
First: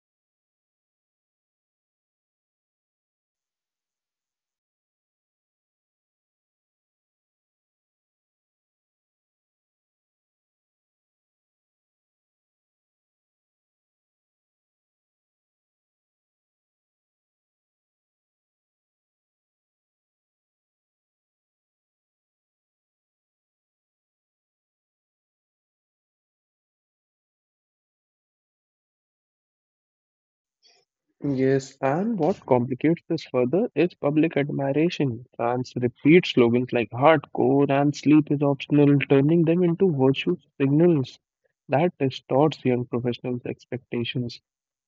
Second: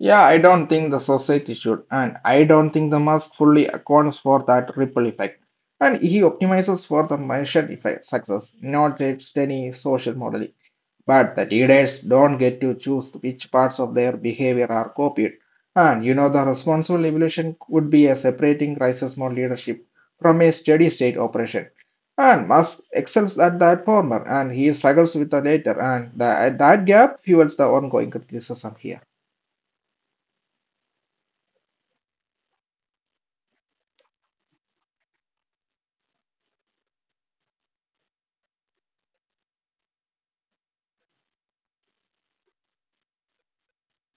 yeah, I don't think the society should, and I don't think the mask fully accounts for that ripple effect. And he optimizes for the measured effect success, not a any social model. But the leaders don't get to choose which parts of their behavior are copied. And you know, the responsible evolution would be a separating crisis mode leadership from a steady state operation. And Musk excels at that former, and he struggles with the latter, and the, that gap fuels the ongoing criticism here.
Yes, and what complicates this further is public admiration. France repeats slogans like hardcore and sleep is optional, turning them into virtue signals that distorts young professionals' expectations.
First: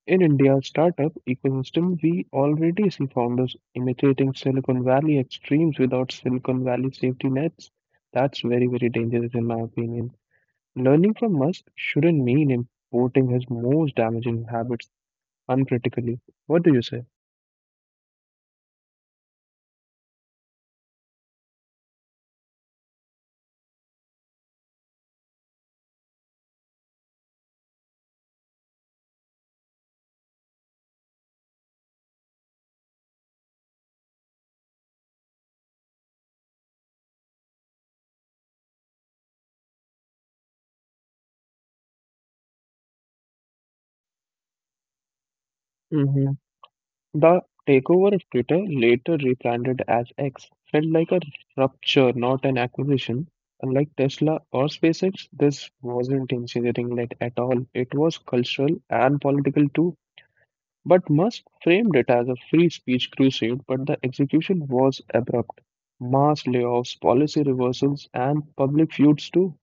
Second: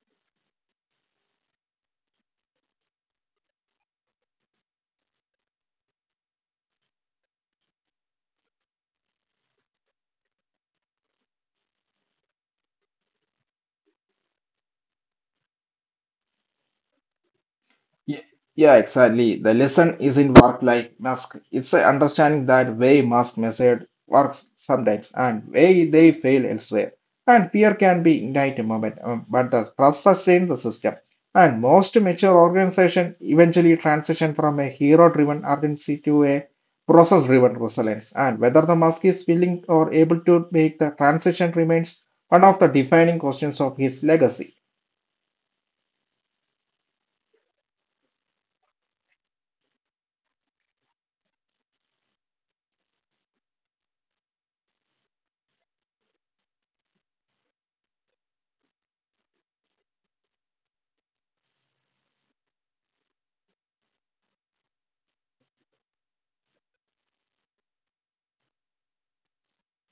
In India's startup ecosystem, we already see founders imitating Silicon Valley extremes without Silicon Valley safety nets. That's very, very dangerous, in my opinion. Learning from Musk shouldn't mean importing his most damaging habits uncritically. What do you say?
Ye- Yeah, exactly. The lesson isn't work like Musk. It's a understanding that way Musk method works sometimes and way they fail elsewhere. And fear can be ignited moment, um, but the trust sustains the system. And most mature organizations eventually transition from a hero-driven urgency to a process-driven resilience. And whether the Musk is willing or able to make the transition remains one of the defining questions of his legacy.
Hmm. The takeover of Twitter, later rebranded as X, felt like a rupture, not an acquisition. Unlike Tesla or SpaceX, this wasn't engineering led at all. It was cultural and political too. But Musk framed it as a free speech crusade, but the execution was abrupt. Mass layoffs, policy reversals, and public feuds too.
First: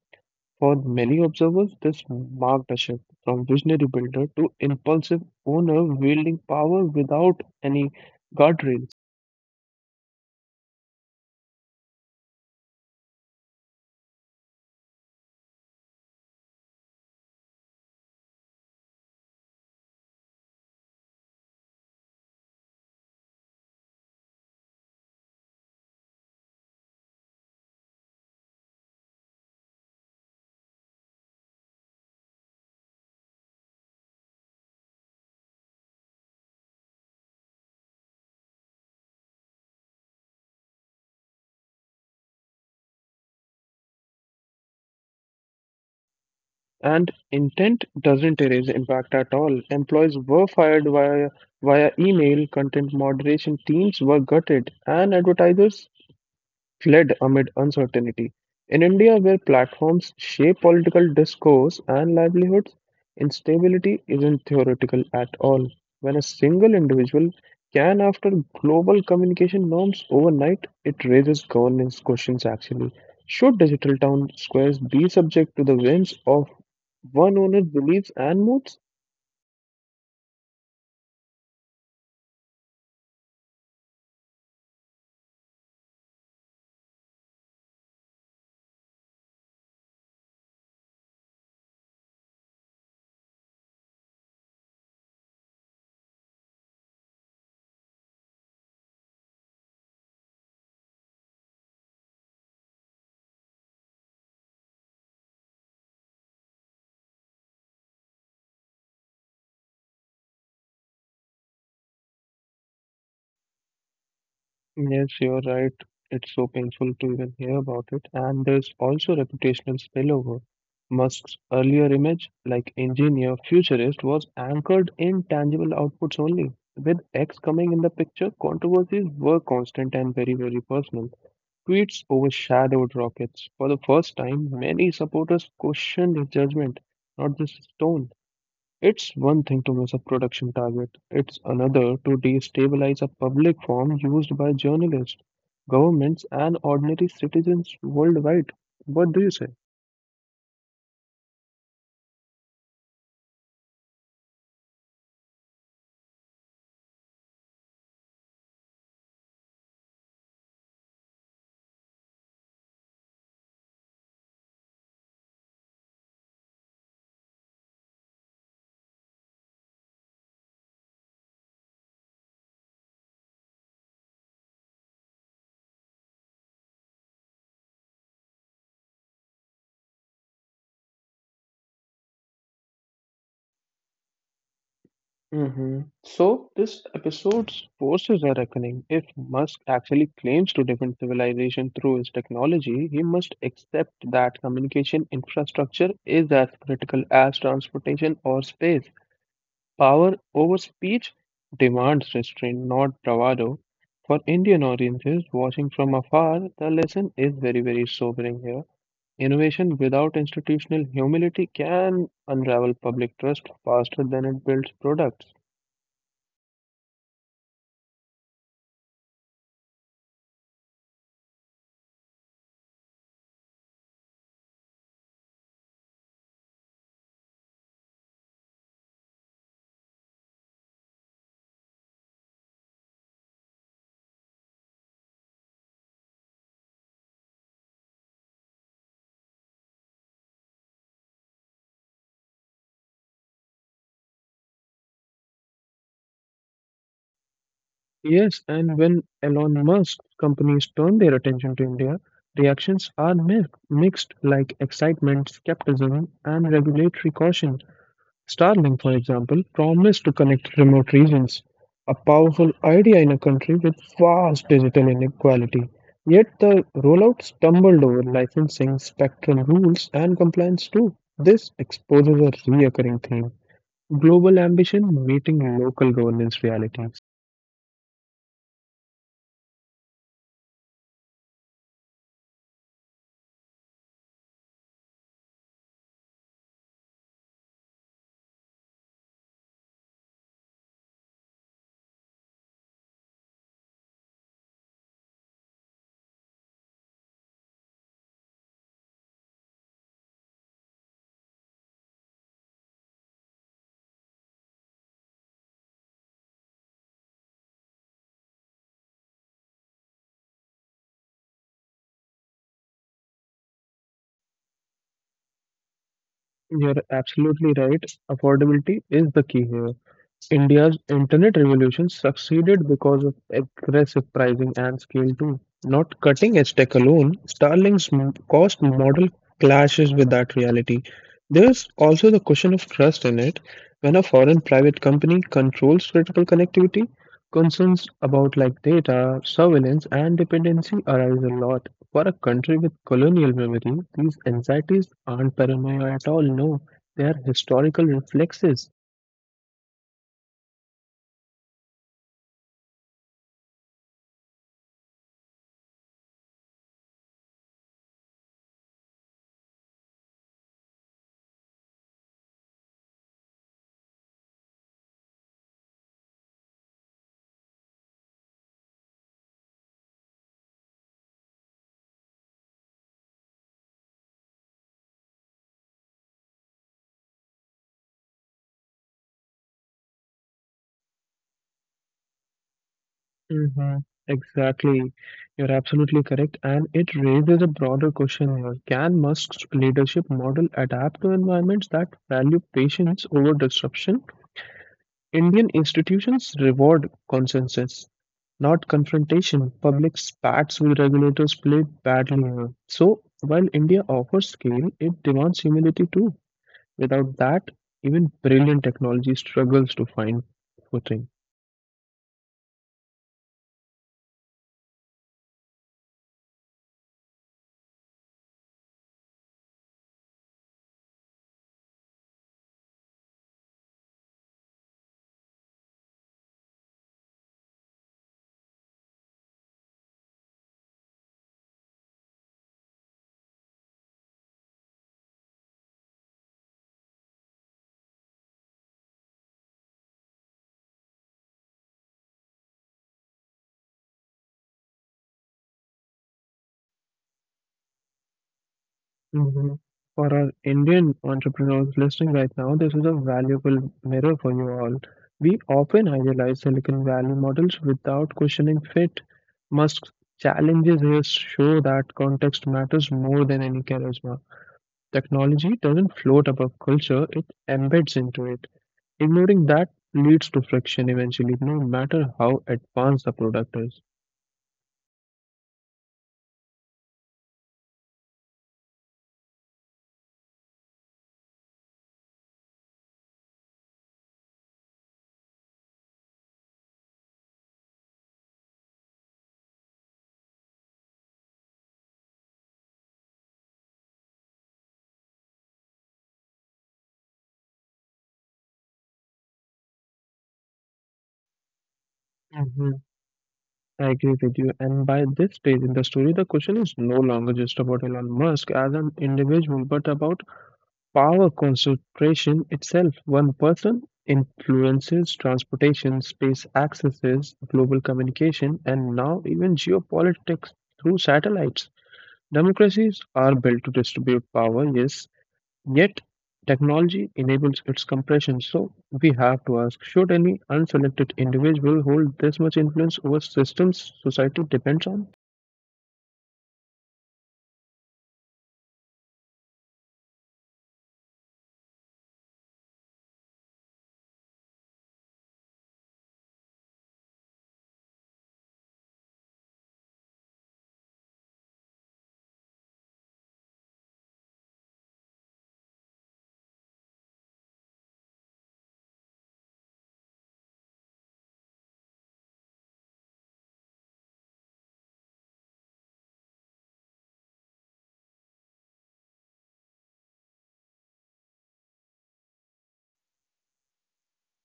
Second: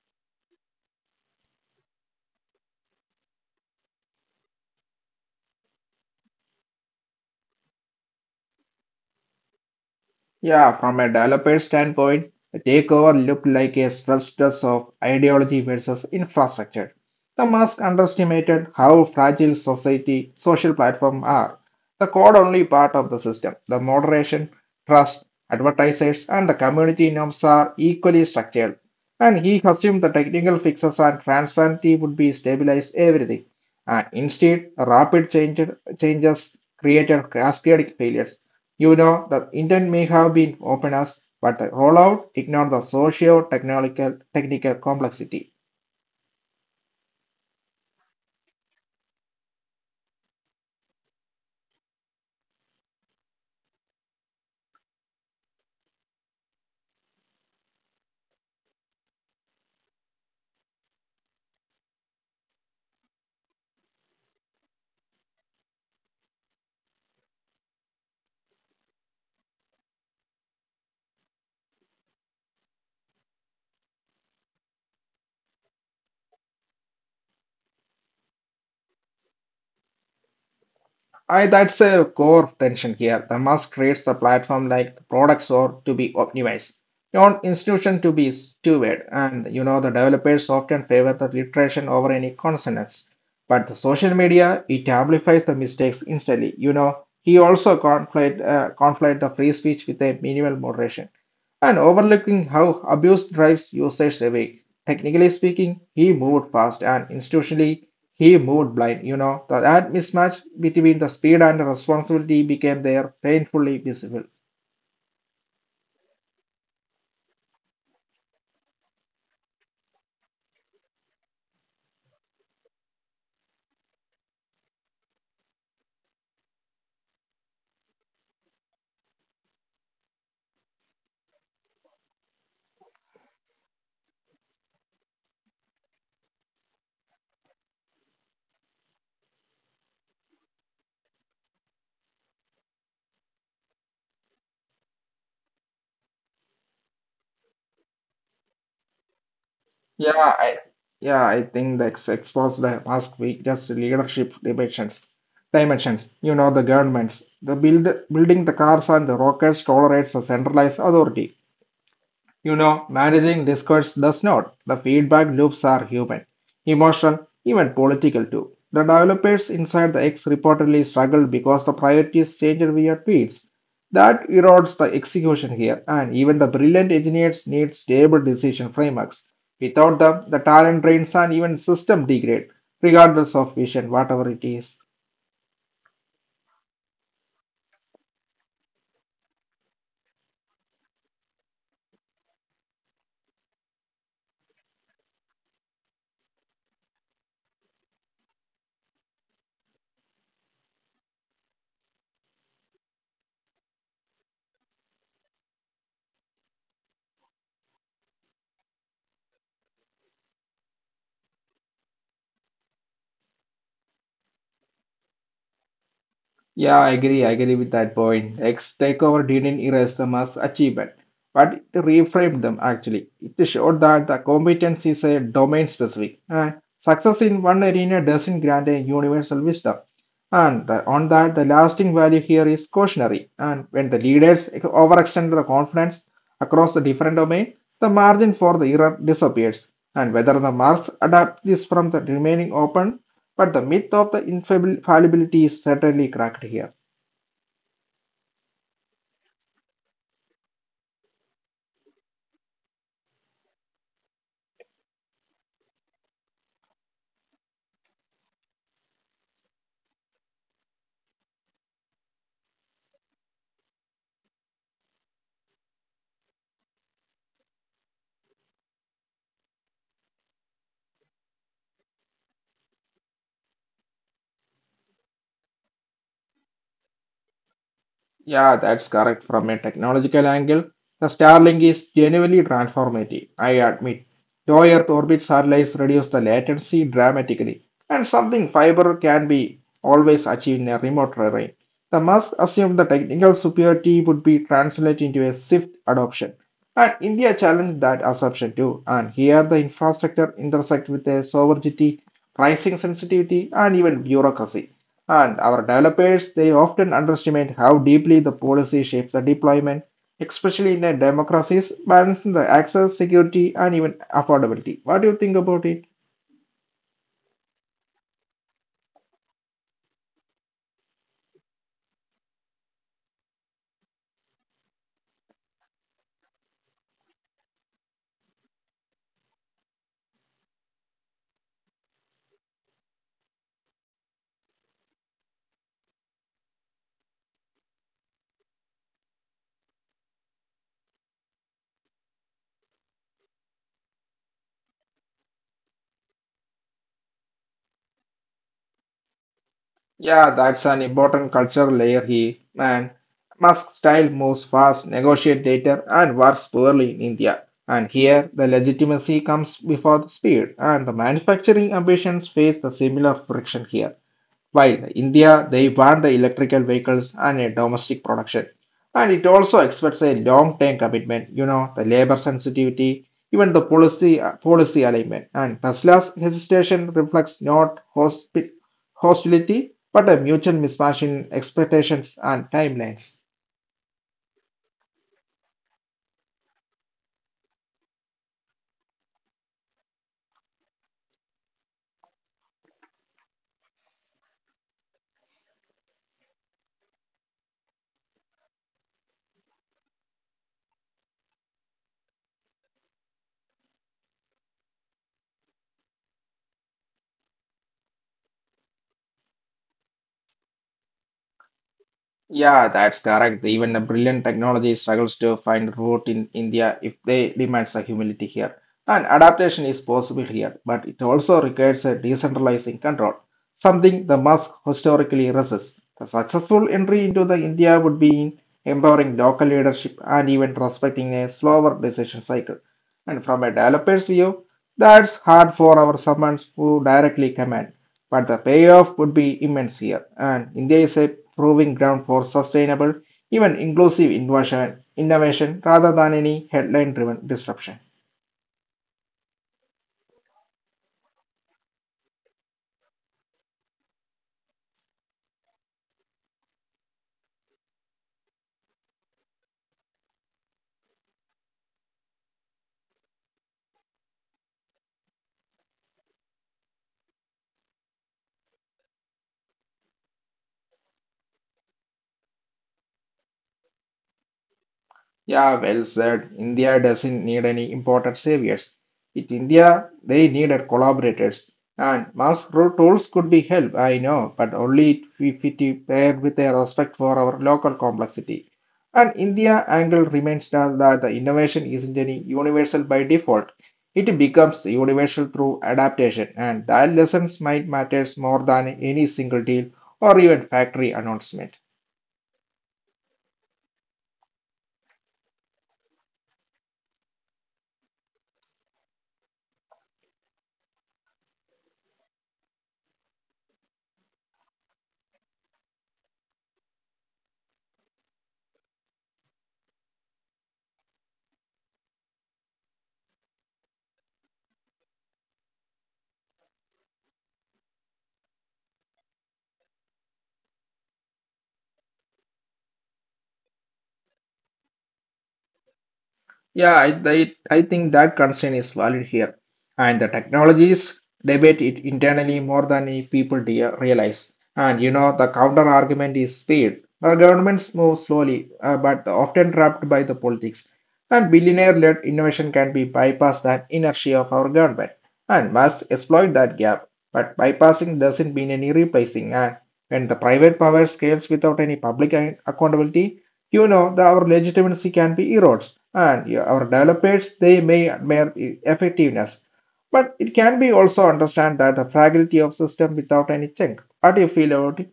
For many observers, this marked a shift from visionary builder to impulsive owner wielding power without any guardrails.
Yeah, from a developer standpoint, the takeover looked like a stress test of ideology versus infrastructure. The Musk underestimated how fragile society social platforms are. The code only part of the system. The moderation, trust, advertisers, and the community norms are equally structured. And he assumed the technical fixes and transparency would be stabilize everything. And instead, rapid change, changes created cascading failures. You know, the intent may have been open us, but the rollout ignored the socio-technical technical complexity.
And intent doesn't erase impact at all. Employees were fired via, via email, content moderation teams were gutted, and advertisers fled amid uncertainty. In India, where platforms shape political discourse and livelihoods, instability isn't theoretical at all. When a single individual can, after global communication norms overnight, it raises governance questions actually. Should digital town squares be subject to the whims of one owner's beliefs and moods?
I That's a core tension here. The mass creates the platform like products or to be optimized, not institution to be stewed. And you know the developers often favor the iteration over any consonants. But the social media it amplifies the mistakes instantly. You know he also conflate uh, conflate the free speech with a minimal moderation and overlooking how abuse drives usage away. Technically speaking, he moved fast and institutionally he moved blind, you know. That mismatch between the speed and the responsibility became there painfully visible.
Yes, you're right. It's so painful to even hear about it. And there's also reputational spillover. Musk's earlier image, like engineer, futurist, was anchored in tangible outputs only. With X coming in the picture, controversies were constant and very, very personal. Tweets overshadowed rockets. For the first time, many supporters questioned his judgment, not just his tone. It's one thing to miss a production target, it's another to destabilize a public forum used by journalists, governments, and ordinary citizens worldwide. What do you say?
Yeah, I, yeah, I think that's exposed the past week just leadership dimensions. Dimensions, you know, the governments, the build, building the cars and the rockets tolerates a centralized authority. You know, managing discourse does not. The feedback loops are human, emotional, even political too. The developers inside the X reportedly struggled because the priorities changed via tweets. That erodes the execution here, and even the brilliant engineers need stable decision frameworks. Without them, the talent drains and even system degrade, regardless of vision, whatever it is.
Hmm. So, this episode forces a reckoning. If Musk actually claims to defend civilization through his technology, he must accept that communication infrastructure is as critical as transportation or space. Power over speech demands restraint, not bravado. For Indian audiences watching from afar, the lesson is very, very sobering here. Innovation without institutional humility can unravel public trust faster than it builds products.
Yeah, I agree. I agree with that point. X takeover didn't erase them as achievement, but it reframed them actually. It showed that the competence is a domain specific. And success in one arena doesn't grant a universal wisdom. And the, on that, the lasting value here is cautionary. And when the leaders overextend the confidence across the different domain, the margin for the error disappears. And whether the marks adapt this from the remaining open but the myth of the infallibility is certainly cracked here.
Yes, and when Elon Musk companies turn their attention to India, reactions are mi- mixed like excitement, skepticism, and regulatory caution. Starlink, for example, promised to connect remote regions, a powerful idea in a country with vast digital inequality. Yet the rollout stumbled over licensing, spectrum rules, and compliance too. This exposes a reoccurring theme: global ambition meeting local governance realities.
Yeah, that's correct. From a technological angle, the Starlink is genuinely transformative, I admit. Low Earth orbit satellites reduce the latency dramatically, and something fiber can be always achieved in a remote terrain. The must assume the technical superiority would be translated into a swift adoption. And India challenged that assumption too, and here the infrastructure intersect with a sovereignty, pricing sensitivity, and even bureaucracy. And our developers, they often underestimate how deeply the policy shapes the deployment, especially in a democracies, balancing the access, security, and even affordability. What do you think about it?
You're absolutely right. Affordability is the key here. India's internet revolution succeeded because of aggressive pricing and scale too. Not cutting edge tech alone, Starlink's m- cost model clashes with that reality. There's also the question of trust in it. When a foreign private company controls critical connectivity, concerns about like data, surveillance, and dependency arise a lot. For a country with colonial memory, these anxieties aren't paranoia at all, no. They are historical reflexes.
Yeah, that's an important cultural layer here. And Musk style moves fast, negotiate later, and works poorly in India. And here, the legitimacy comes before the speed, and the manufacturing ambitions face the similar friction here. While in India, they ban the electrical vehicles and a domestic production. And it also expects a long-term commitment, you know, the labor sensitivity, even the policy uh, policy alignment. And Tesla's hesitation reflects not hospi- hostility, but a mutual mismatch in expectations and timelines.
Hmm. Exactly. You're absolutely correct. And it raises a broader question here. Can Musk's leadership model adapt to environments that value patience over disruption? Indian institutions reward consensus, not confrontation. Public spats with regulators played badly here. So, while India offers scale, it demands humility too. Without that, even brilliant technology struggles to find footing.
Yeah, that's correct. Even the brilliant technology struggles to find root in India if they demands a humility here. And adaptation is possible here, but it also requires a decentralizing control, something the Musk historically resists. The successful entry into the India would be in empowering local leadership and even respecting a slower decision cycle. And from a developer's view, that's hard for our someone who directly command. But the payoff would be immense here, and India is a proving ground for sustainable, even inclusive innovation, innovation rather than any headline driven disruption.
Hmm. For our Indian entrepreneurs listening right now, this is a valuable mirror for you all. We often idealize Silicon Valley models without questioning fit. Musk's challenges here show that context matters more than any charisma. Technology doesn't float above culture, it embeds into it. Ignoring that leads to friction eventually, no matter how advanced the product
Yeah, well said. India doesn't need any imported saviors. In India, they needed collaborators. And mass pro- tools could be help, I know, but only if it paired with a respect for our local complexity. And India angle remains that that the innovation isn't any universal by default. It becomes universal through adaptation, and that lessons might matters more than any single deal or even factory announcement.
is. I agree with you. And by this stage in the story, the question is no longer just about Elon Musk as an individual, but about power concentration itself. One person influences transportation, space accesses, global communication, and now even geopolitics through satellites. Democracies are built to distribute power, yes, yet, technology enables its compression, so we have to ask, should any unselected individual hold this much influence over systems society depends on?
Yeah, I, I, I think that concern is valid here. And the technologies debate it internally more than i- people de- realize. And you know, the counter argument is speed. Our governments move slowly, uh, but often trapped by the politics. And billionaire-led innovation can be bypassed that inertia of our government and must exploit that gap. But bypassing doesn't mean any replacing. And when the private power scales without any public a- accountability, you know that our legitimacy can be eroded and, yeah, our developers they may admire e- effectiveness but it can be also understand that the fragility of system without any check. What do you feel about it?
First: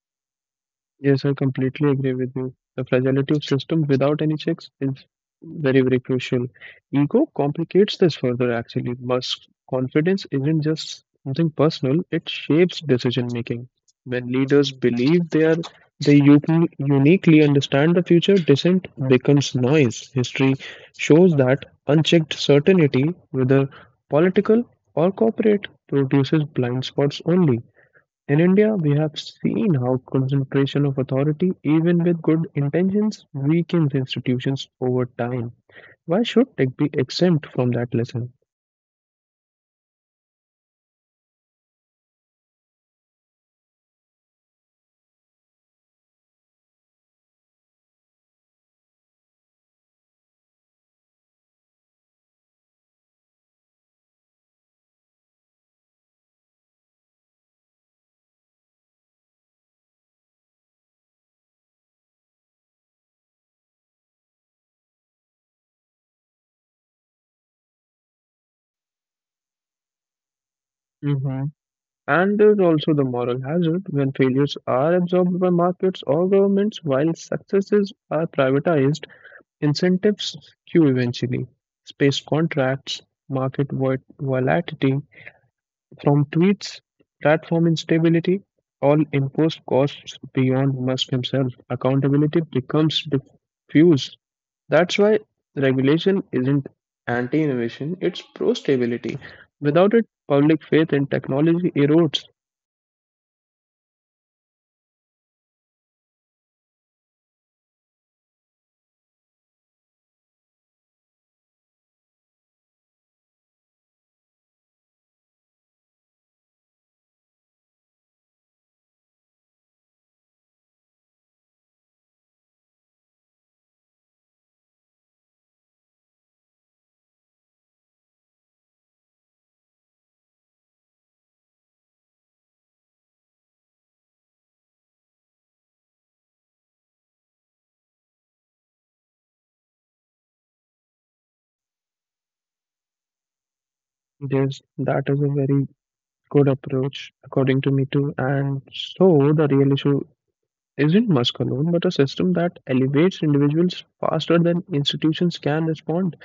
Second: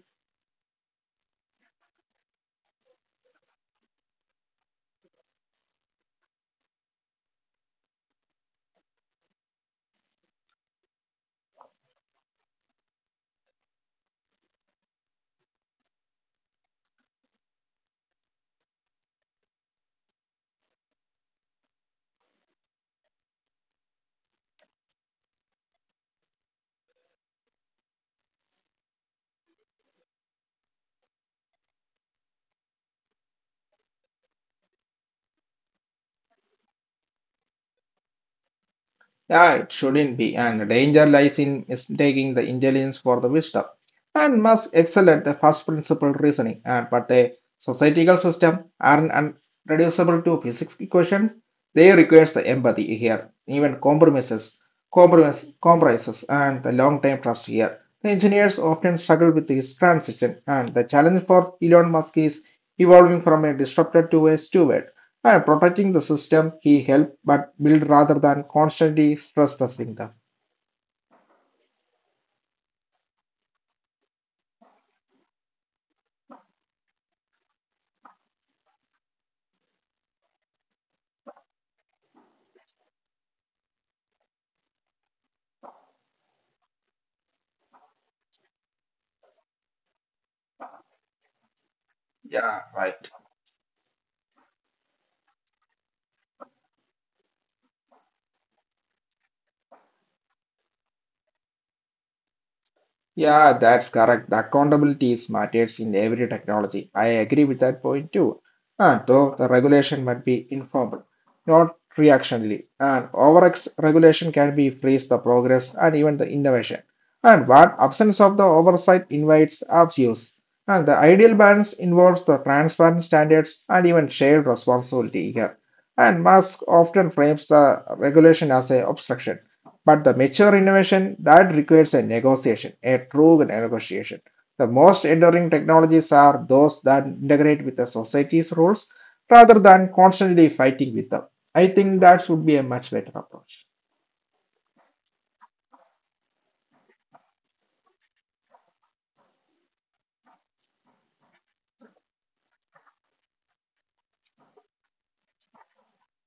Yes, I completely agree with you. The fragility of system without any checks is very, very crucial. Ego complicates this further, actually. Musk confidence isn't just something personal, it shapes decision making. When leaders believe they are they u- uniquely understand the future, dissent becomes noise. History shows that unchecked certainty, whether political or corporate, produces blind spots only. In India, we have seen how concentration of authority, even with good intentions, weakens institutions over time. Why should tech be exempt from that lesson?
Yeah, it shouldn't be, and the danger lies in mistaking the intelligence for the wisdom, and must excel at the first principle reasoning. And but the societal system aren't un- reducible to physics equations. They requires the empathy here, even compromises, compromise, compromises, and the long-term trust here. The engineers often struggle with this transition, and the challenge for Elon Musk is evolving from a disruptor to a steward. And protecting the system he helped but build rather than constantly stress testing them.
Hmm. And there's also the moral hazard: when failures are absorbed by markets or governments while successes are privatized, incentives skew eventually. Space contracts, market vo- volatility, from tweets, platform instability, all imposed costs beyond Musk himself, accountability
Yeah,
becomes
right.
diffuse. That's why regulation isn't anti innovation, it's pro stability. Without it, public faith in technology erodes.
Yeah, that's correct. The accountability is matters in every technology. I agree with that point too. And though the regulation might be informal, not reactionary, and overex regulation can be freeze the progress and even the innovation. And what absence of the oversight invites abuse. And the ideal balance involves the transparent standards and even shared responsibility here. And Musk often frames the regulation as a obstruction but the mature innovation that requires a negotiation, a true negotiation. The most enduring technologies are those that integrate with the society's rules rather than constantly fighting with them. I think that would be a much better approach.
There's, that is a very good approach, according to me, too. And so the real issue isn't Musk alone, but a system that elevates individuals faster than institutions can respond.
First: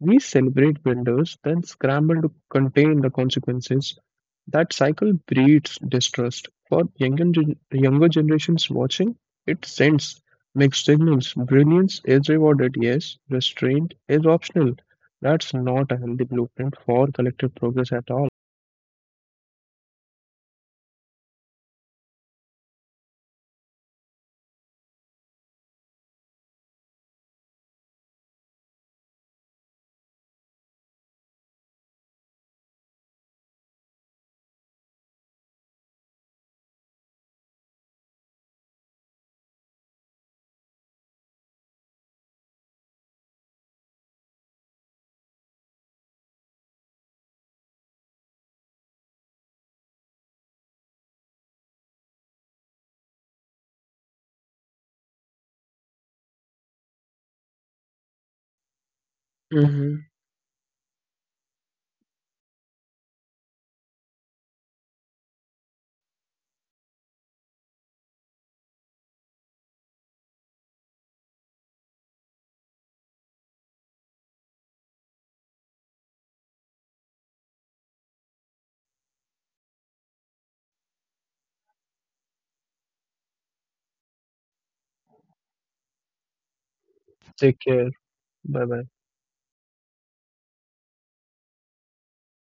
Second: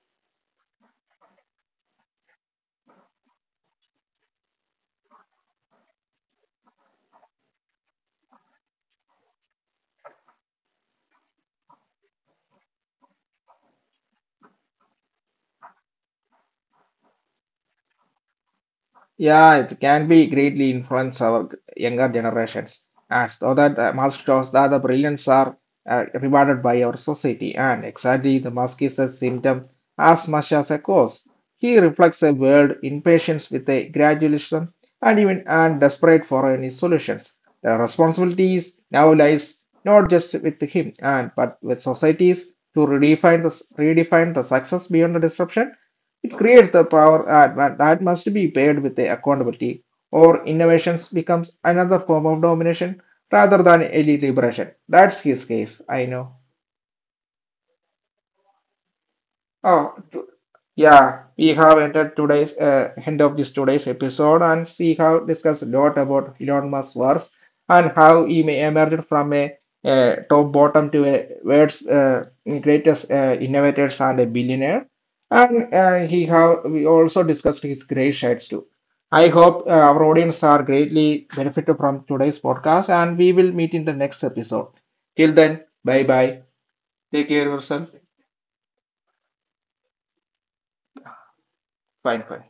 We celebrate winners, then scramble to contain the consequences. That cycle breeds distrust. For younger, gen- younger generations watching, it sends mixed signals. Brilliance is rewarded, yes. Restraint is optional. That's not a healthy blueprint for collective progress at all.
Yeah, it can be greatly influence our g- younger generations, as though that uh, mask shows that the brilliance are uh, rewarded by our society, and exactly the mask is a symptom as much as a cause. He reflects a world in patience with a gradualism and even and desperate for any solutions. The responsibilities now lies not just with him and but with societies to redefine the s- redefine the success beyond the disruption it creates the power that, that must be paired with the accountability, or innovations becomes another form of domination rather than elite liberation. That's his case, I know. Oh,
Hmm.
yeah, we have entered today's uh, end of this today's episode, and we have discussed a lot about Elon Musk's works and how he may emerged from a, uh top bottom to a world's uh, greatest uh, innovators and a billionaire. And uh, he have we also discussed his great sides too. I hope uh, our audience are greatly benefited from today's podcast, and we will meet in the next episode. Till then, bye bye. Take care of
Take care.
yourself.
Bye bye.
Fine, fine.